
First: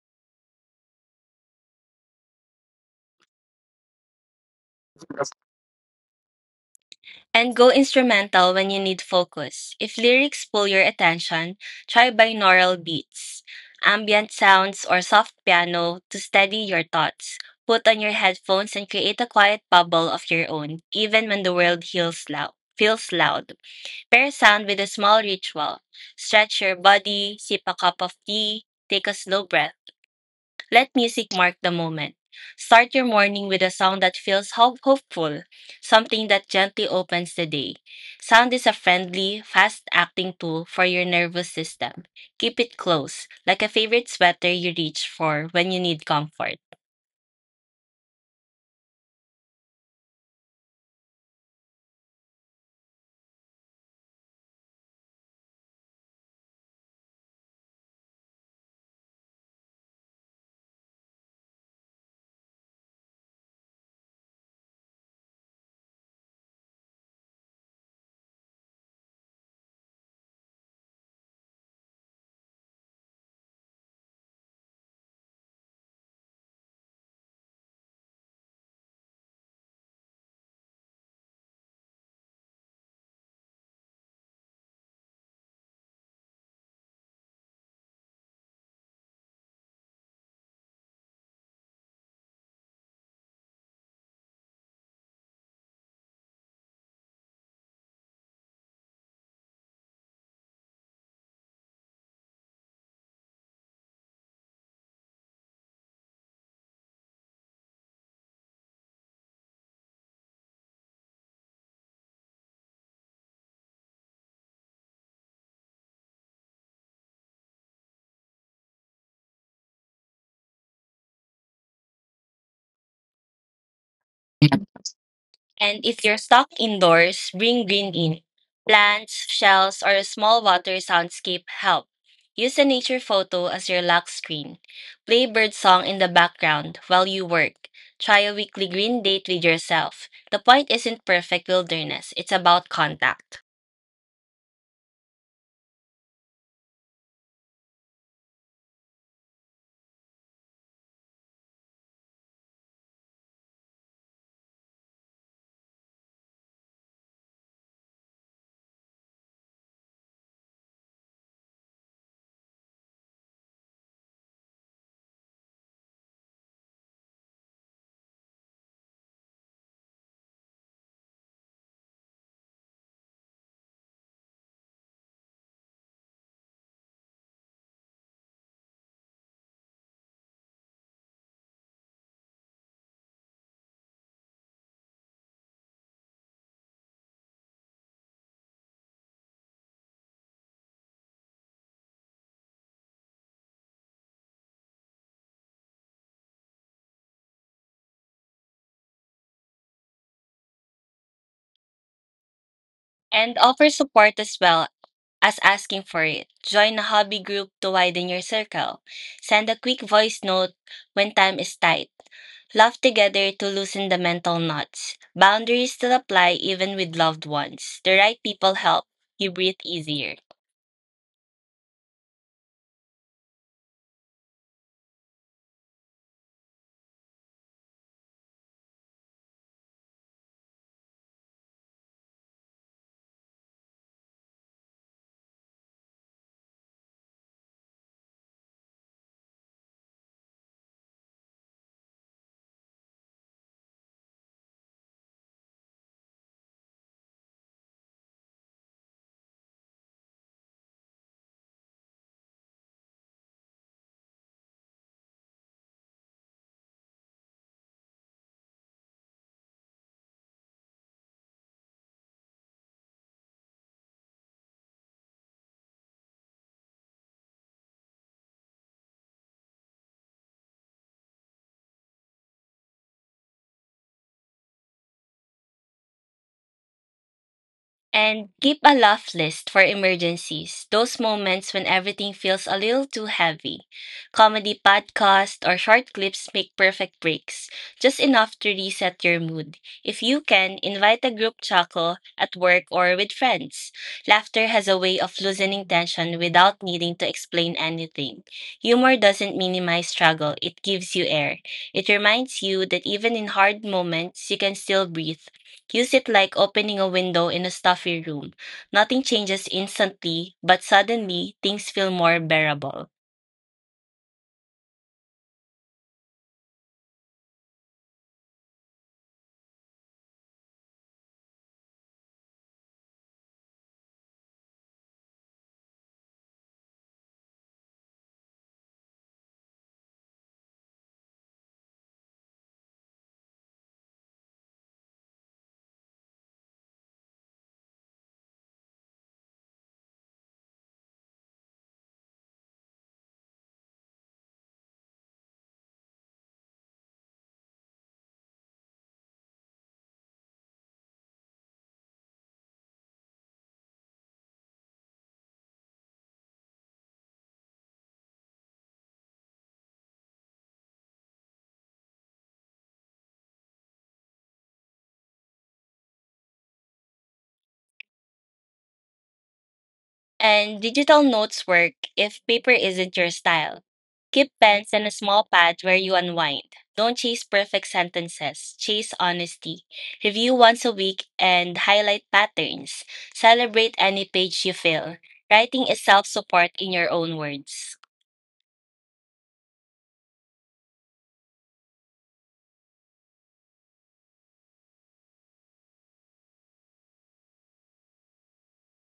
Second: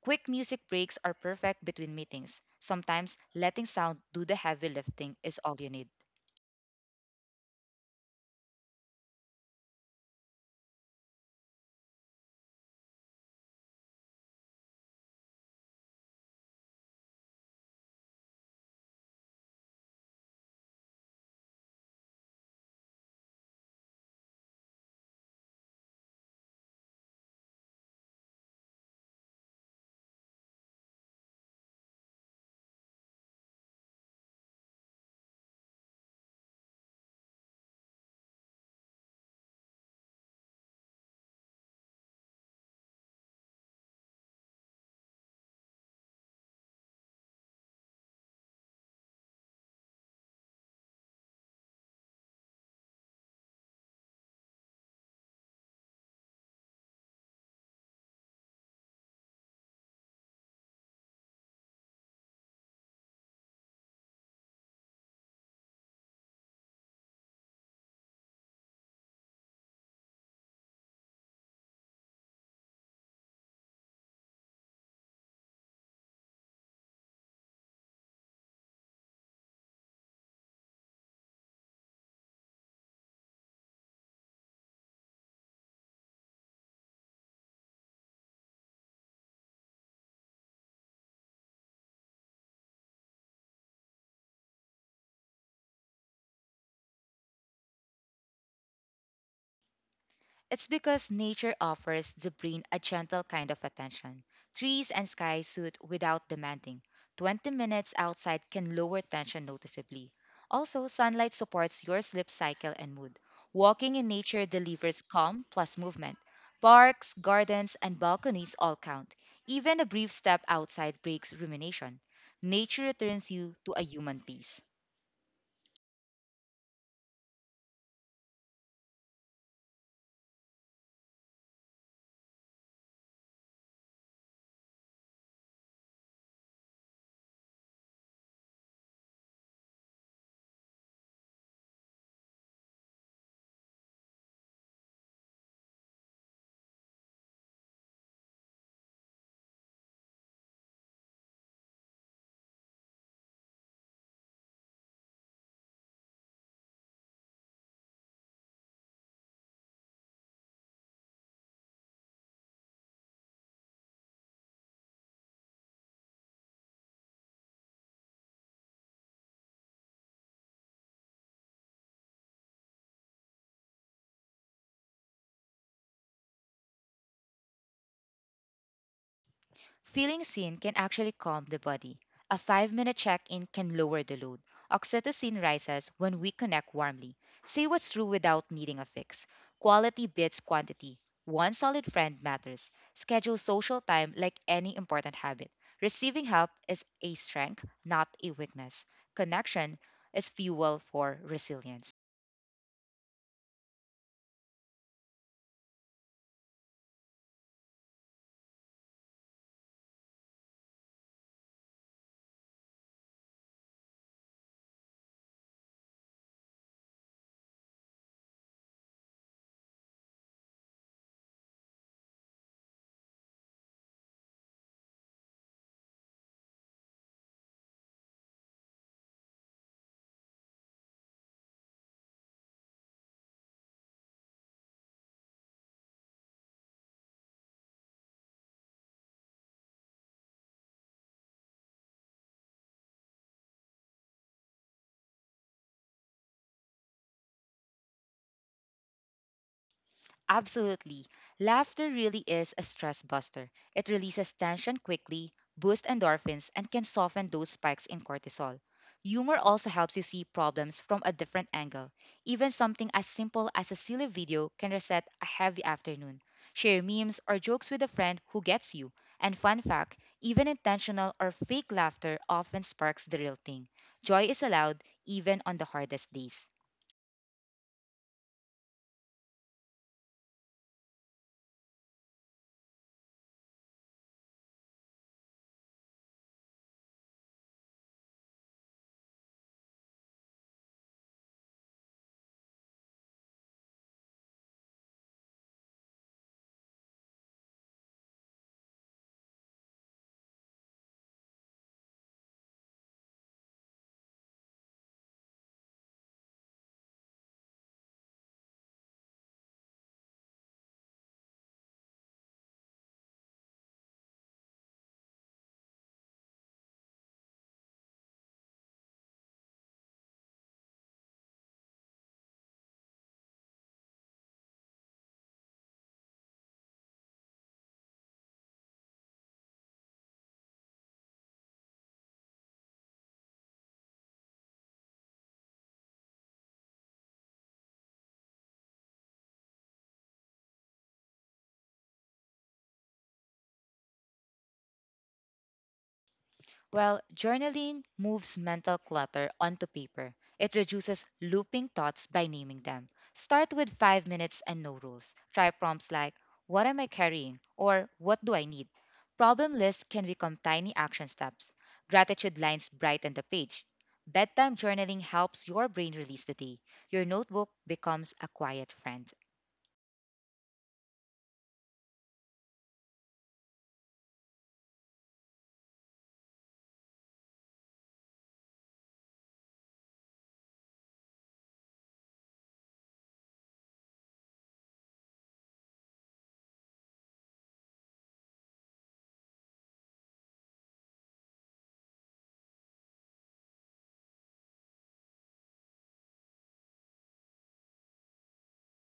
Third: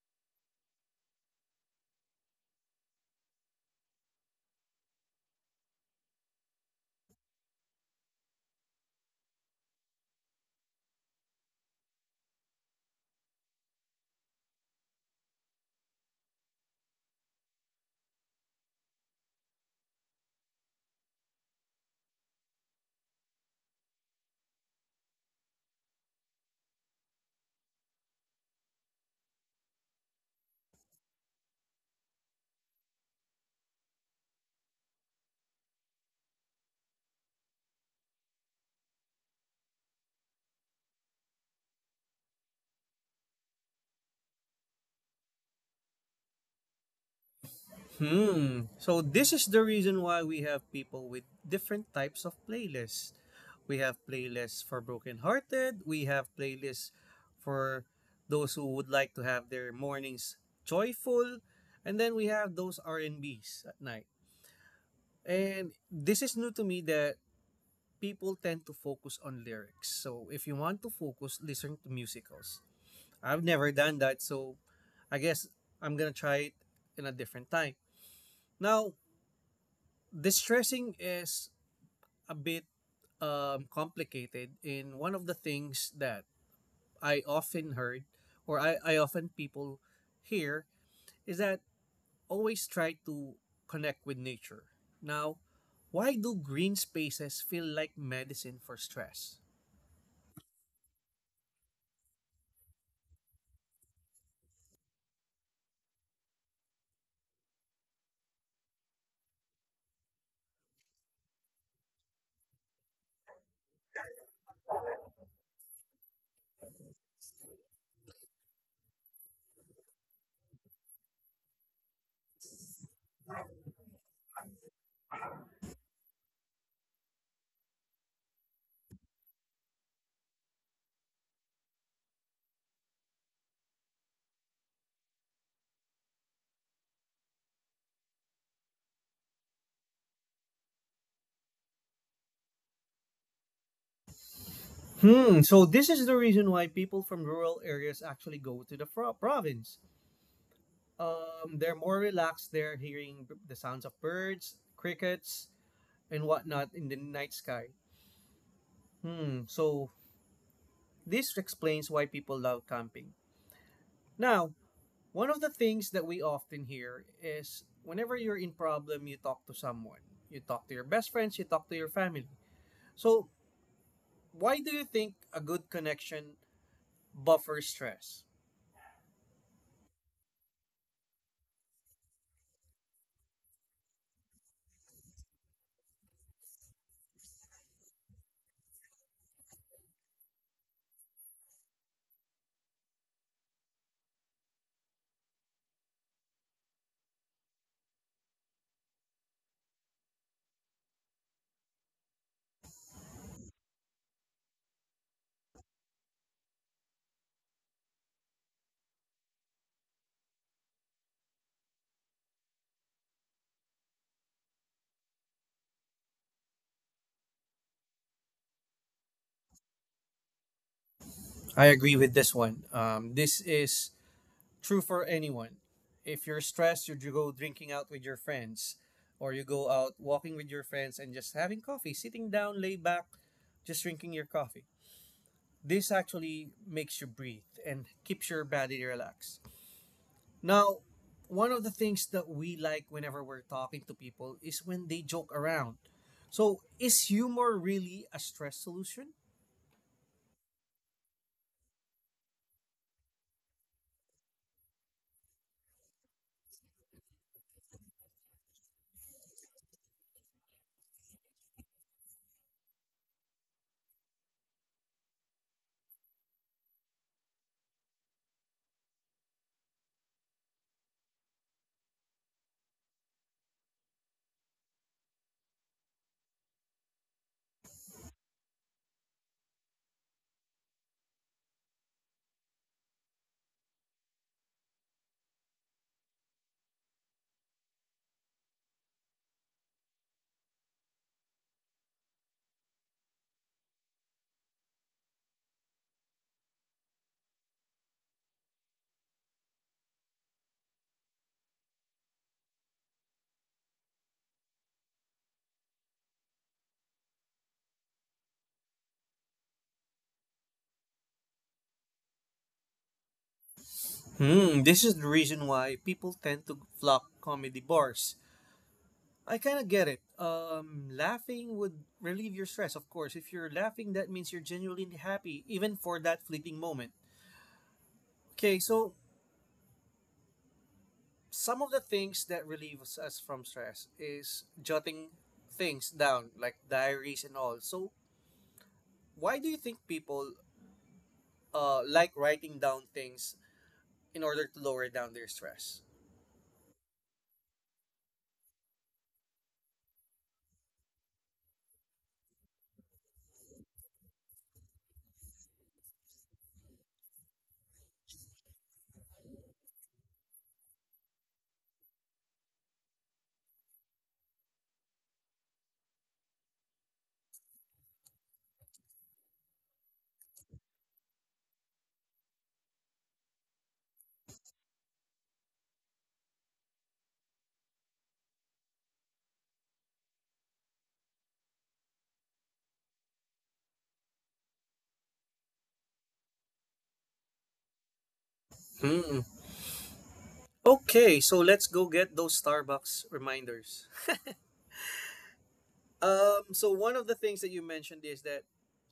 Speaker 2: Quick music breaks are perfect between meetings. Sometimes letting sound do the heavy lifting is all you need.
Speaker 3: And go instrumental when you need focus. If lyrics pull your attention, try binaural beats, ambient sounds, or soft piano to steady your thoughts. Put on your headphones and create a quiet bubble of your own, even when the world feels loud. Pair sound with a small ritual. Stretch your body, sip a cup of tea, take a slow breath, let music mark the moment. Start your morning with a sound that feels hopeful, something that gently opens the day. Sound is a friendly, fast acting tool for your nervous system. Keep it close, like a favorite sweater you reach for when you need comfort.
Speaker 1: Hmm. So this is the reason why we have people with different types of playlists. We have playlists for brokenhearted. We have playlists for those who would like to have their mornings joyful, and then we have those R and Bs at night. And this is new to me that people tend to focus on lyrics. So if you want to focus, listen to musicals. I've never done that, so I guess I'm gonna try it in a different time. Now, distressing is a bit complicated. In one of the things that I often heard, I often people hear, is that always try to connect with nature. Now, why do green spaces feel like medicine for stress?
Speaker 2: It's because nature offers the brain a gentle kind of attention. Trees and sky suit without demanding. 20 minutes outside can lower tension noticeably. Also, sunlight supports your sleep cycle and mood. Walking in nature delivers calm plus movement. Parks, gardens, and balconies all count. Even a brief step outside breaks rumination. Nature returns you to a human peace.
Speaker 3: And if you're stuck indoors, bring green in. Plants, shells, or a small water soundscape help. Use a nature photo as your lock screen. Play bird song in the background while you work. Try a weekly green date with yourself. The point isn't perfect wilderness, it's about contact.
Speaker 1: Hmm, so this is the reason why people from rural areas actually go to the province. They're more relaxed, they're hearing the sounds of birds, crickets, and whatnot in the night sky. Hmm, so this explains why people love camping. Now, one of the things that we often hear is whenever you're in problem, you talk to someone. You talk to your best friends, you talk to your family. So why do you think a good connection buffers stress?
Speaker 2: Feeling seen can actually calm the body. A 5 minute check in can lower the load. Oxytocin rises when we connect warmly. Say what's true without needing a fix. Quality beats quantity. One solid friend matters. Schedule social time like any important habit. Receiving help is a strength, not a weakness. Connection is fuel for resilience.
Speaker 3: And offer support as well as asking for it. Join a hobby group to widen your circle. Send a quick voice note when time is tight. Laugh together to loosen the mental knots. Boundaries still apply even with loved ones. The right people help you breathe easier.
Speaker 1: I agree with this one. This is true for anyone. If you're stressed, you go drinking out with your friends, or you go out walking with your friends and just having coffee, sitting down, lay back, just drinking your coffee. This actually makes you breathe and keeps your body relaxed. Now, one of the things that we like whenever we're talking to people is when they joke around. So, is humor really a stress solution?
Speaker 2: Absolutely. Laughter really is a stress buster. It releases tension quickly, boosts endorphins, and can soften those spikes in cortisol. Humor also helps you see problems from a different angle. Even something as simple as a silly video can reset a heavy afternoon. Share memes or jokes with a friend who gets you. And fun fact, even intentional or fake laughter often sparks the real thing. Joy is allowed even on the hardest days.
Speaker 3: And keep a laugh list for emergencies, those moments when everything feels a little too heavy. Comedy podcasts or short clips make perfect breaks, just enough to reset your mood. If you can, invite a group chuckle at work or with friends. Laughter has a way of loosening tension without needing to explain anything. Humor doesn't minimize struggle, it gives you air. It reminds you that even in hard moments, you can still breathe. Use it like opening a window in a stuffy room. Nothing changes instantly, but suddenly things feel more bearable.
Speaker 1: Hmm, this is the reason why people tend to flock comedy bars. I kind of get it. Laughing would relieve your stress, of course. If you're laughing, that means you're genuinely happy, even for that fleeting moment. Okay, so some of the things that relieves us from stress is jotting things down like diaries and all. So why do you think people like writing down things in order to lower down their stress?
Speaker 2: Well, journaling moves mental clutter onto paper. It reduces looping thoughts by naming them. Start with 5 minutes and no rules. Try prompts like, what am I carrying? Or what do I need? Problem lists can become tiny action steps. Gratitude lines brighten the page. Bedtime journaling helps your brain release the day. Your notebook becomes a quiet friend.
Speaker 3: And digital notes work if paper isn't your style. Keep pens and a small pad where you unwind. Don't chase perfect sentences, chase honesty. Review once a week and highlight patterns. Celebrate any page you fill. Writing is self support in your own words.
Speaker 1: Hmm. Okay, so let's go get those Starbucks reminders. So one of the things that you mentioned is that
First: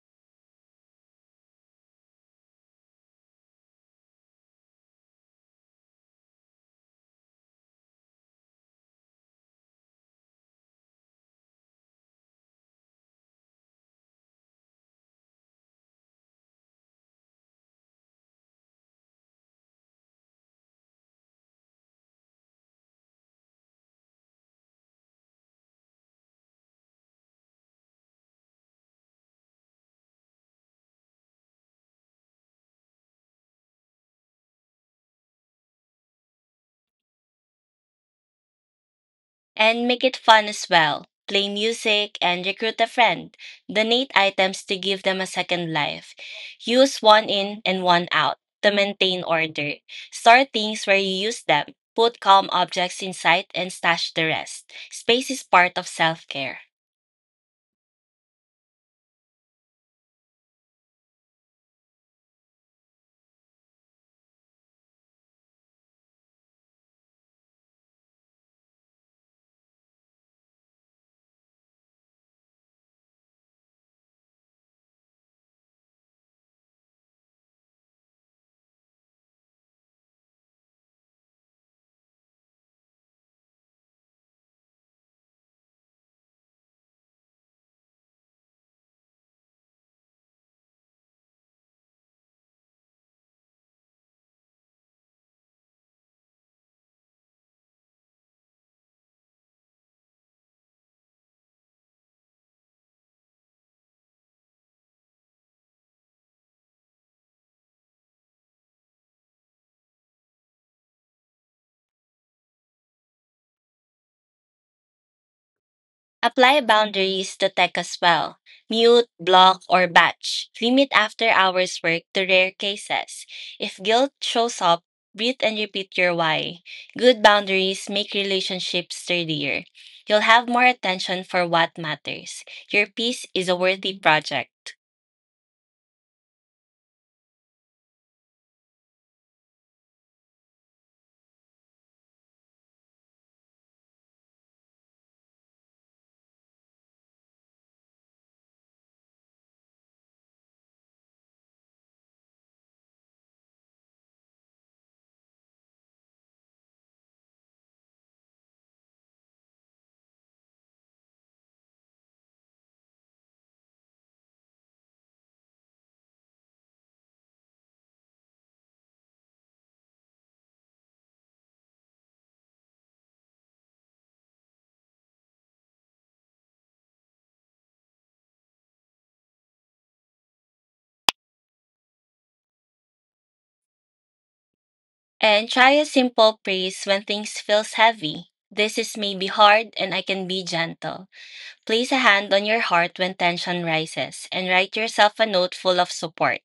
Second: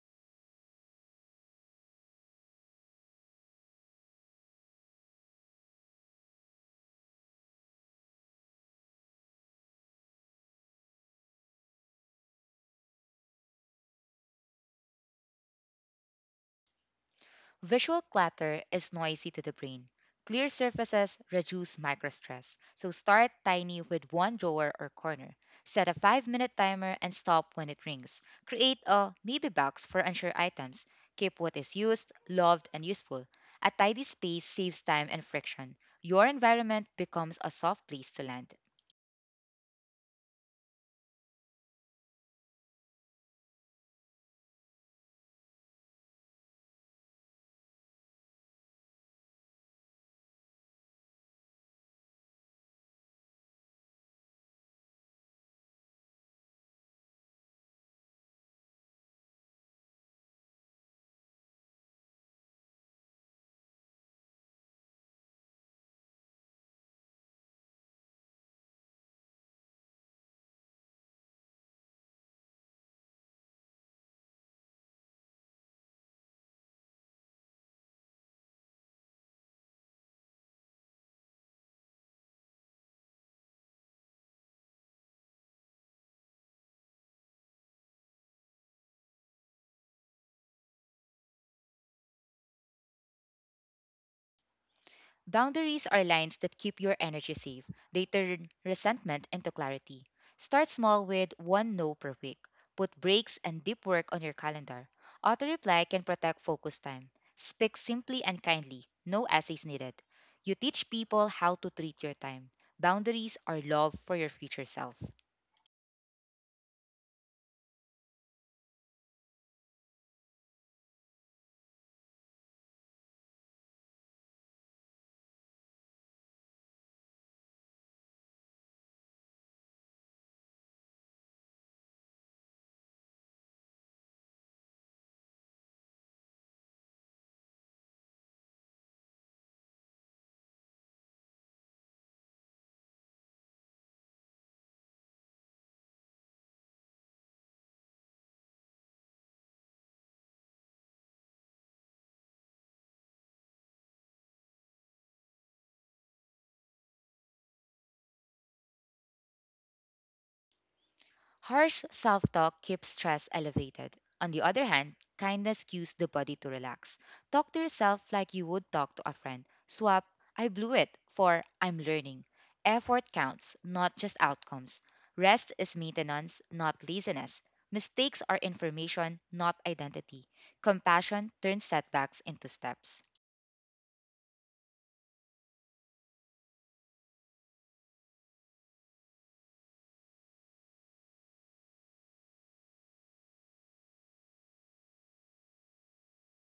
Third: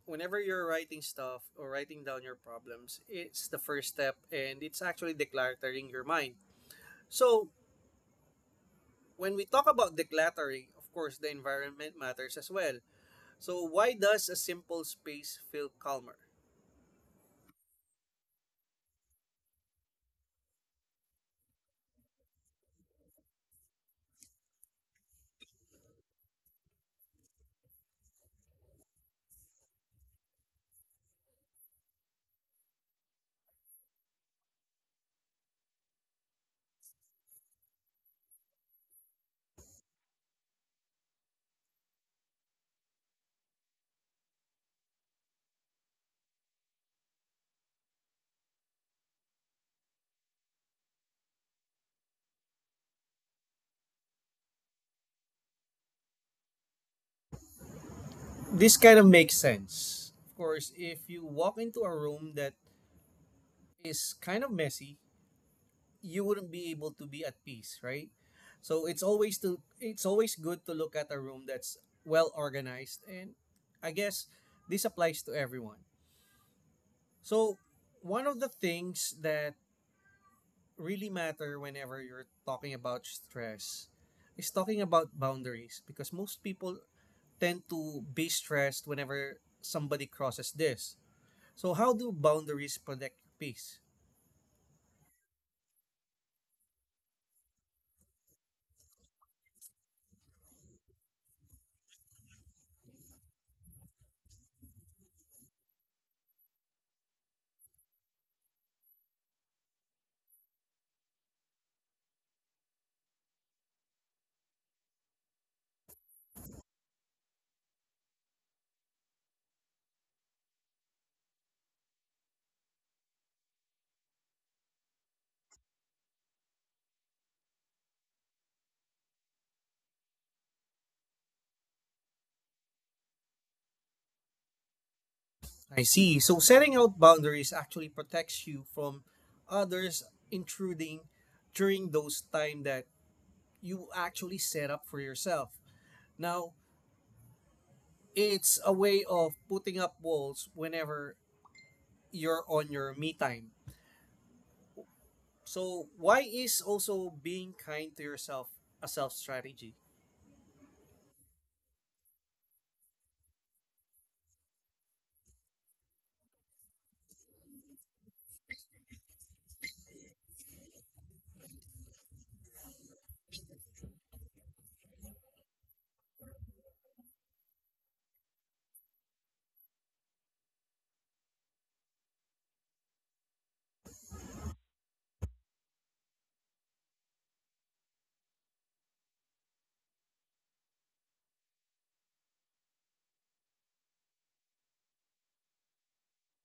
Speaker 1: whenever you're writing stuff or writing down your problems, it's the first step, and it's actually decluttering your mind. So when we talk about decluttering, of course, the environment matters as well. So why does a simple space feel calmer?
Speaker 2: Visual clutter is noisy to the brain. Clear surfaces reduce microstress, so start tiny with one drawer or corner. Set a 5-minute timer and stop when it rings. Create a maybe box for unsure items. Keep what is used, loved, and useful. A tidy space saves time and friction. Your environment becomes a soft place to land.
Speaker 3: And make it fun as well. Play music and recruit a friend. Donate items to give them a second life. Use one in and one out to maintain order. Store things where you use them. Put calm objects in sight and stash the rest. Space is part of self care.
Speaker 1: This kind of makes sense. Of course, if you walk into a room that is kind of messy, you wouldn't be able to be at peace, right? So it's always good to look at a room that's well organized, and I guess this applies to everyone. So one of the things that really matter whenever you're talking about stress is talking about boundaries, because most people tend to be stressed whenever somebody crosses this. So how do boundaries protect your peace?
Speaker 2: Boundaries are lines that keep your energy safe. They turn resentment into clarity. Start small with one no per week. Put breaks and deep work on your calendar. Auto reply can protect focus time. Speak simply and kindly. No essays needed. You teach people how to treat your time. Boundaries are love for your future self.
Speaker 3: Apply boundaries to tech as well. Mute, block, or batch. Limit after hours work to rare cases. If guilt shows up, breathe and repeat your why. Good boundaries make relationships sturdier. You'll have more attention for what matters. Your peace is a worthy project.
Speaker 1: I see. So setting out boundaries actually protects you from others intruding during those time that you actually set up for yourself. Now, it's a way of putting up walls whenever you're on your me time. So why is also being kind to yourself a self strategy?
Speaker 2: Harsh self talk keeps stress elevated. On the other hand, kindness cues the body to relax. Talk to yourself like you would talk to a friend. Swap, I blew it, for I'm learning. Effort counts, not just outcomes. Rest is maintenance, not laziness. Mistakes are information, not identity. Compassion turns setbacks into steps.
Speaker 3: And try a simple praise when things feels heavy. This is maybe hard and I can be gentle. Place a hand on your heart when tension rises and write yourself a note full of support,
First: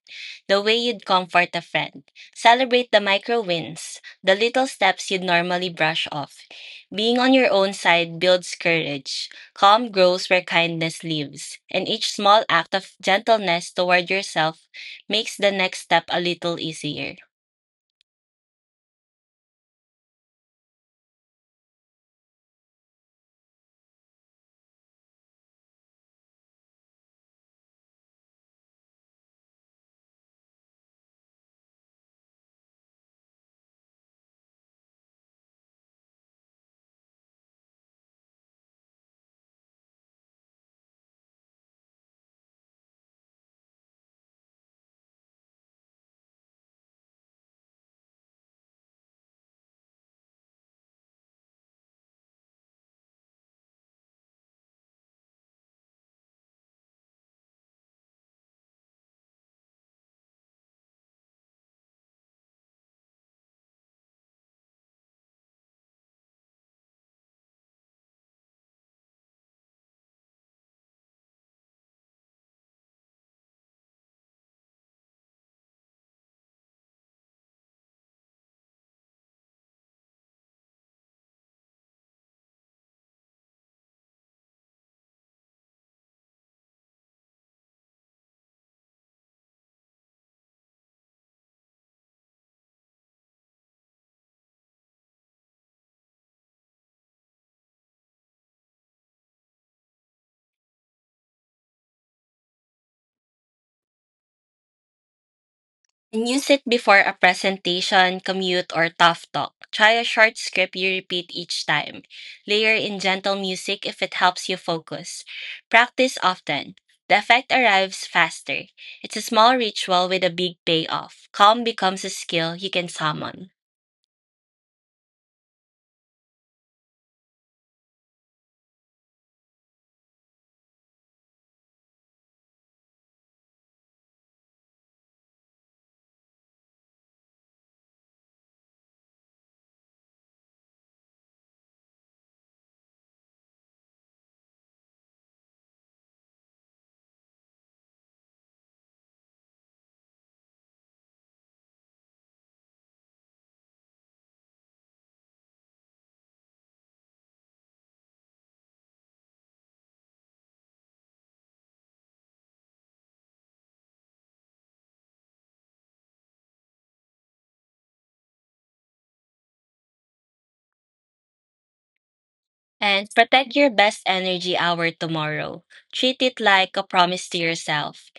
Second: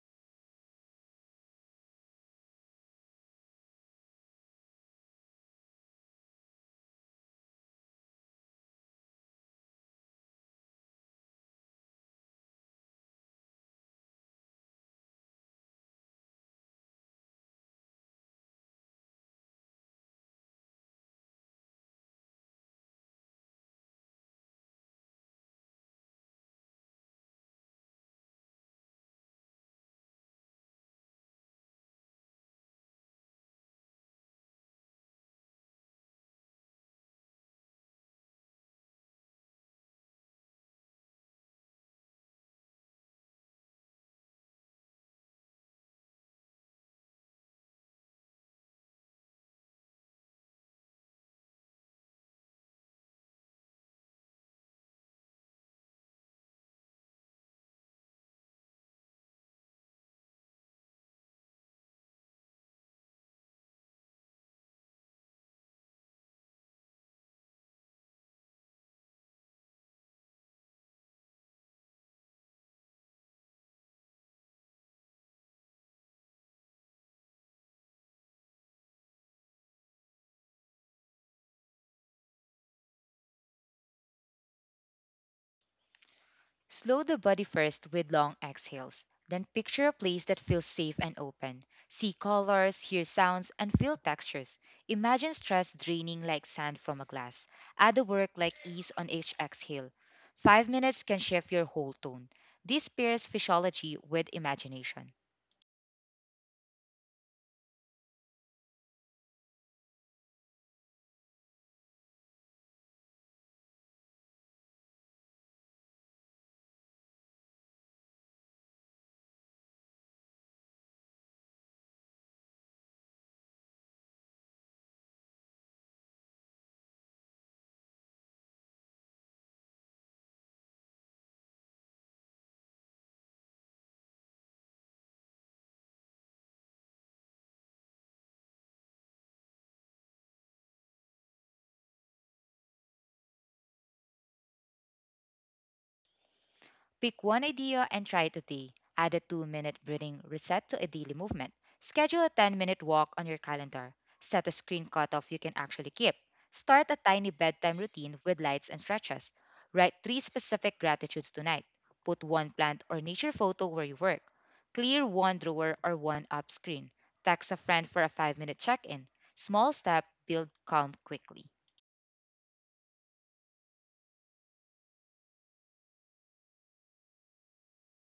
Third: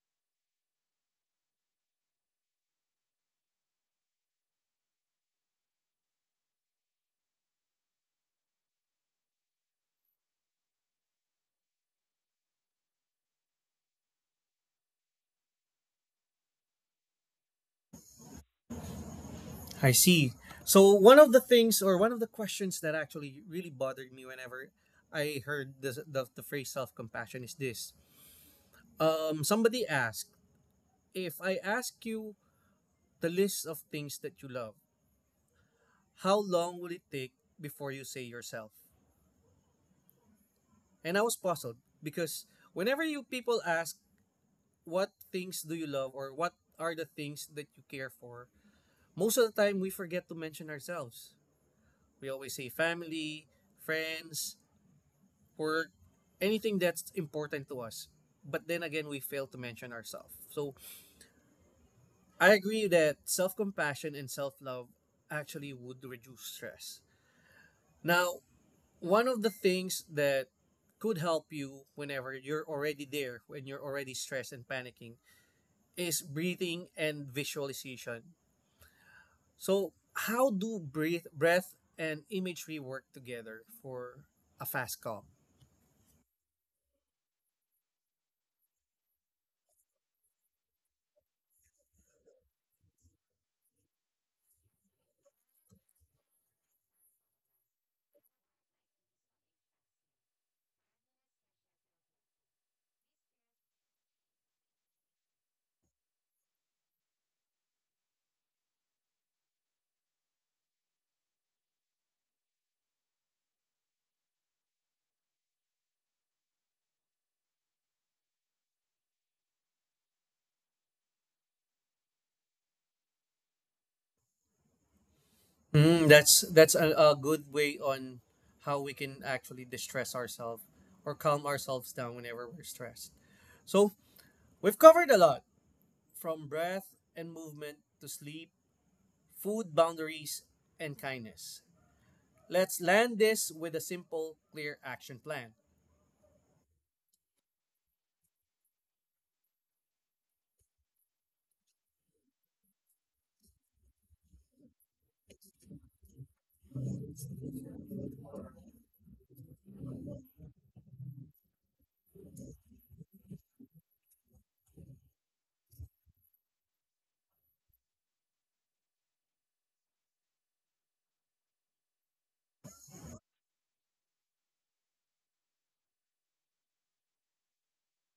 Speaker 3: the way you'd comfort a friend. Celebrate the micro wins, the little steps you'd normally brush off. Being on your own side builds courage. Calm grows where kindness lives, and each small act of gentleness toward yourself makes the next step a little easier.
Speaker 1: I see. So one of the things, or one of the questions, that actually really bothered me whenever I heard this, the phrase self compassion, is this. Somebody asked, if I ask you the list of things that you love, how long will it take before you say yourself? And I was puzzled, because whenever you people ask, what things do you love, or what are the things that you care for, most of the time, we forget to mention ourselves. We always say family, friends, work, anything that's important to us. But then again, we fail to mention ourselves. So I agree that self compassion and self love actually would reduce stress. Now, one of the things that could help you whenever you're already there, when you're already stressed and panicking, is breathing and visualization. So how do breath and imagery work together for a fast calm?
Speaker 2: Slow the body first with long exhales. Then picture a place that feels safe and open. See colors, hear sounds, and feel textures. Imagine stress draining like sand from a glass. Add a work like ease on each exhale. 5 minutes can shift your whole tone. This pairs physiology with imagination.
Speaker 3: When you sit before a presentation, commute, or tough talk, try a short script you repeat each time. Layer in gentle music if it helps you focus. Practice often. The effect arrives faster. It's a small ritual with a big payoff. Calm becomes a skill you can summon.
Speaker 1: Mm, that's a good way on how we can actually distress ourselves or calm ourselves down whenever we're stressed. So we've covered a lot, from breath and movement to sleep, food boundaries, and kindness. Let's land this with a simple, clear action plan.
Speaker 2: Pick one idea and try it today. Add a 2 minute breathing reset to a daily movement. Schedule a 10-minute walk on your calendar. Set a screen cutoff you can actually keep. Start a tiny bedtime routine with lights and stretches. Write three specific gratitudes tonight. Put one plant or nature photo where you work. Clear one drawer or one app screen. Text a friend for a 5 minute check in. Small step build calm quickly.
Speaker 3: And protect your best energy hour tomorrow. Treat it like a promise to yourself.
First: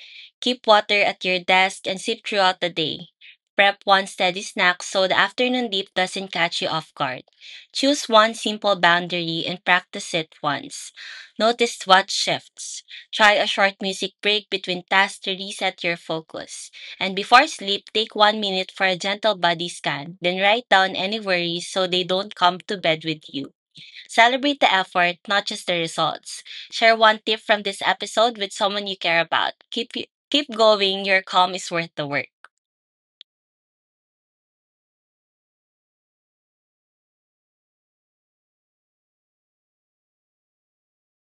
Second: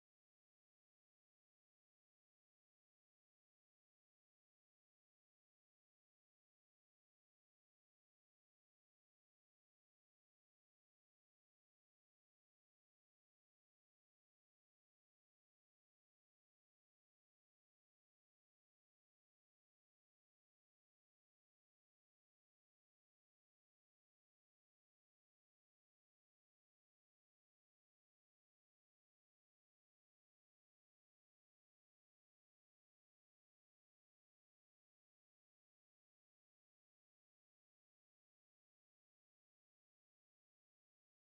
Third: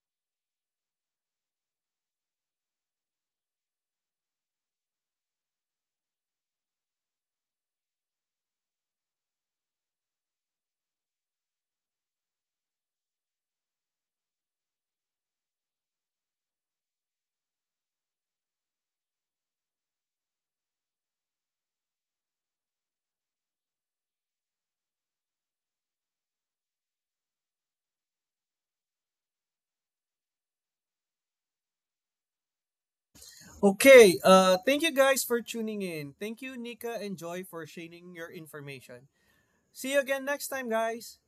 Speaker 3: Keep water at your desk and sip throughout the day. Prep one steady snack so the afternoon dip doesn't catch you off guard. Choose one simple boundary and practice it once. Notice what shifts. Try a short music break between tasks to reset your focus. And before sleep, take 1 minute for a gentle body scan, then write down any worries so they don't come to bed with you. Celebrate the effort, not just the results. Share one tip from this episode with someone you care about. Keep going. Your calm is worth the work.
Speaker 1: Okay, thank you guys for tuning in. Thank you, Nika and Joy, for sharing your information. See you again next time, guys!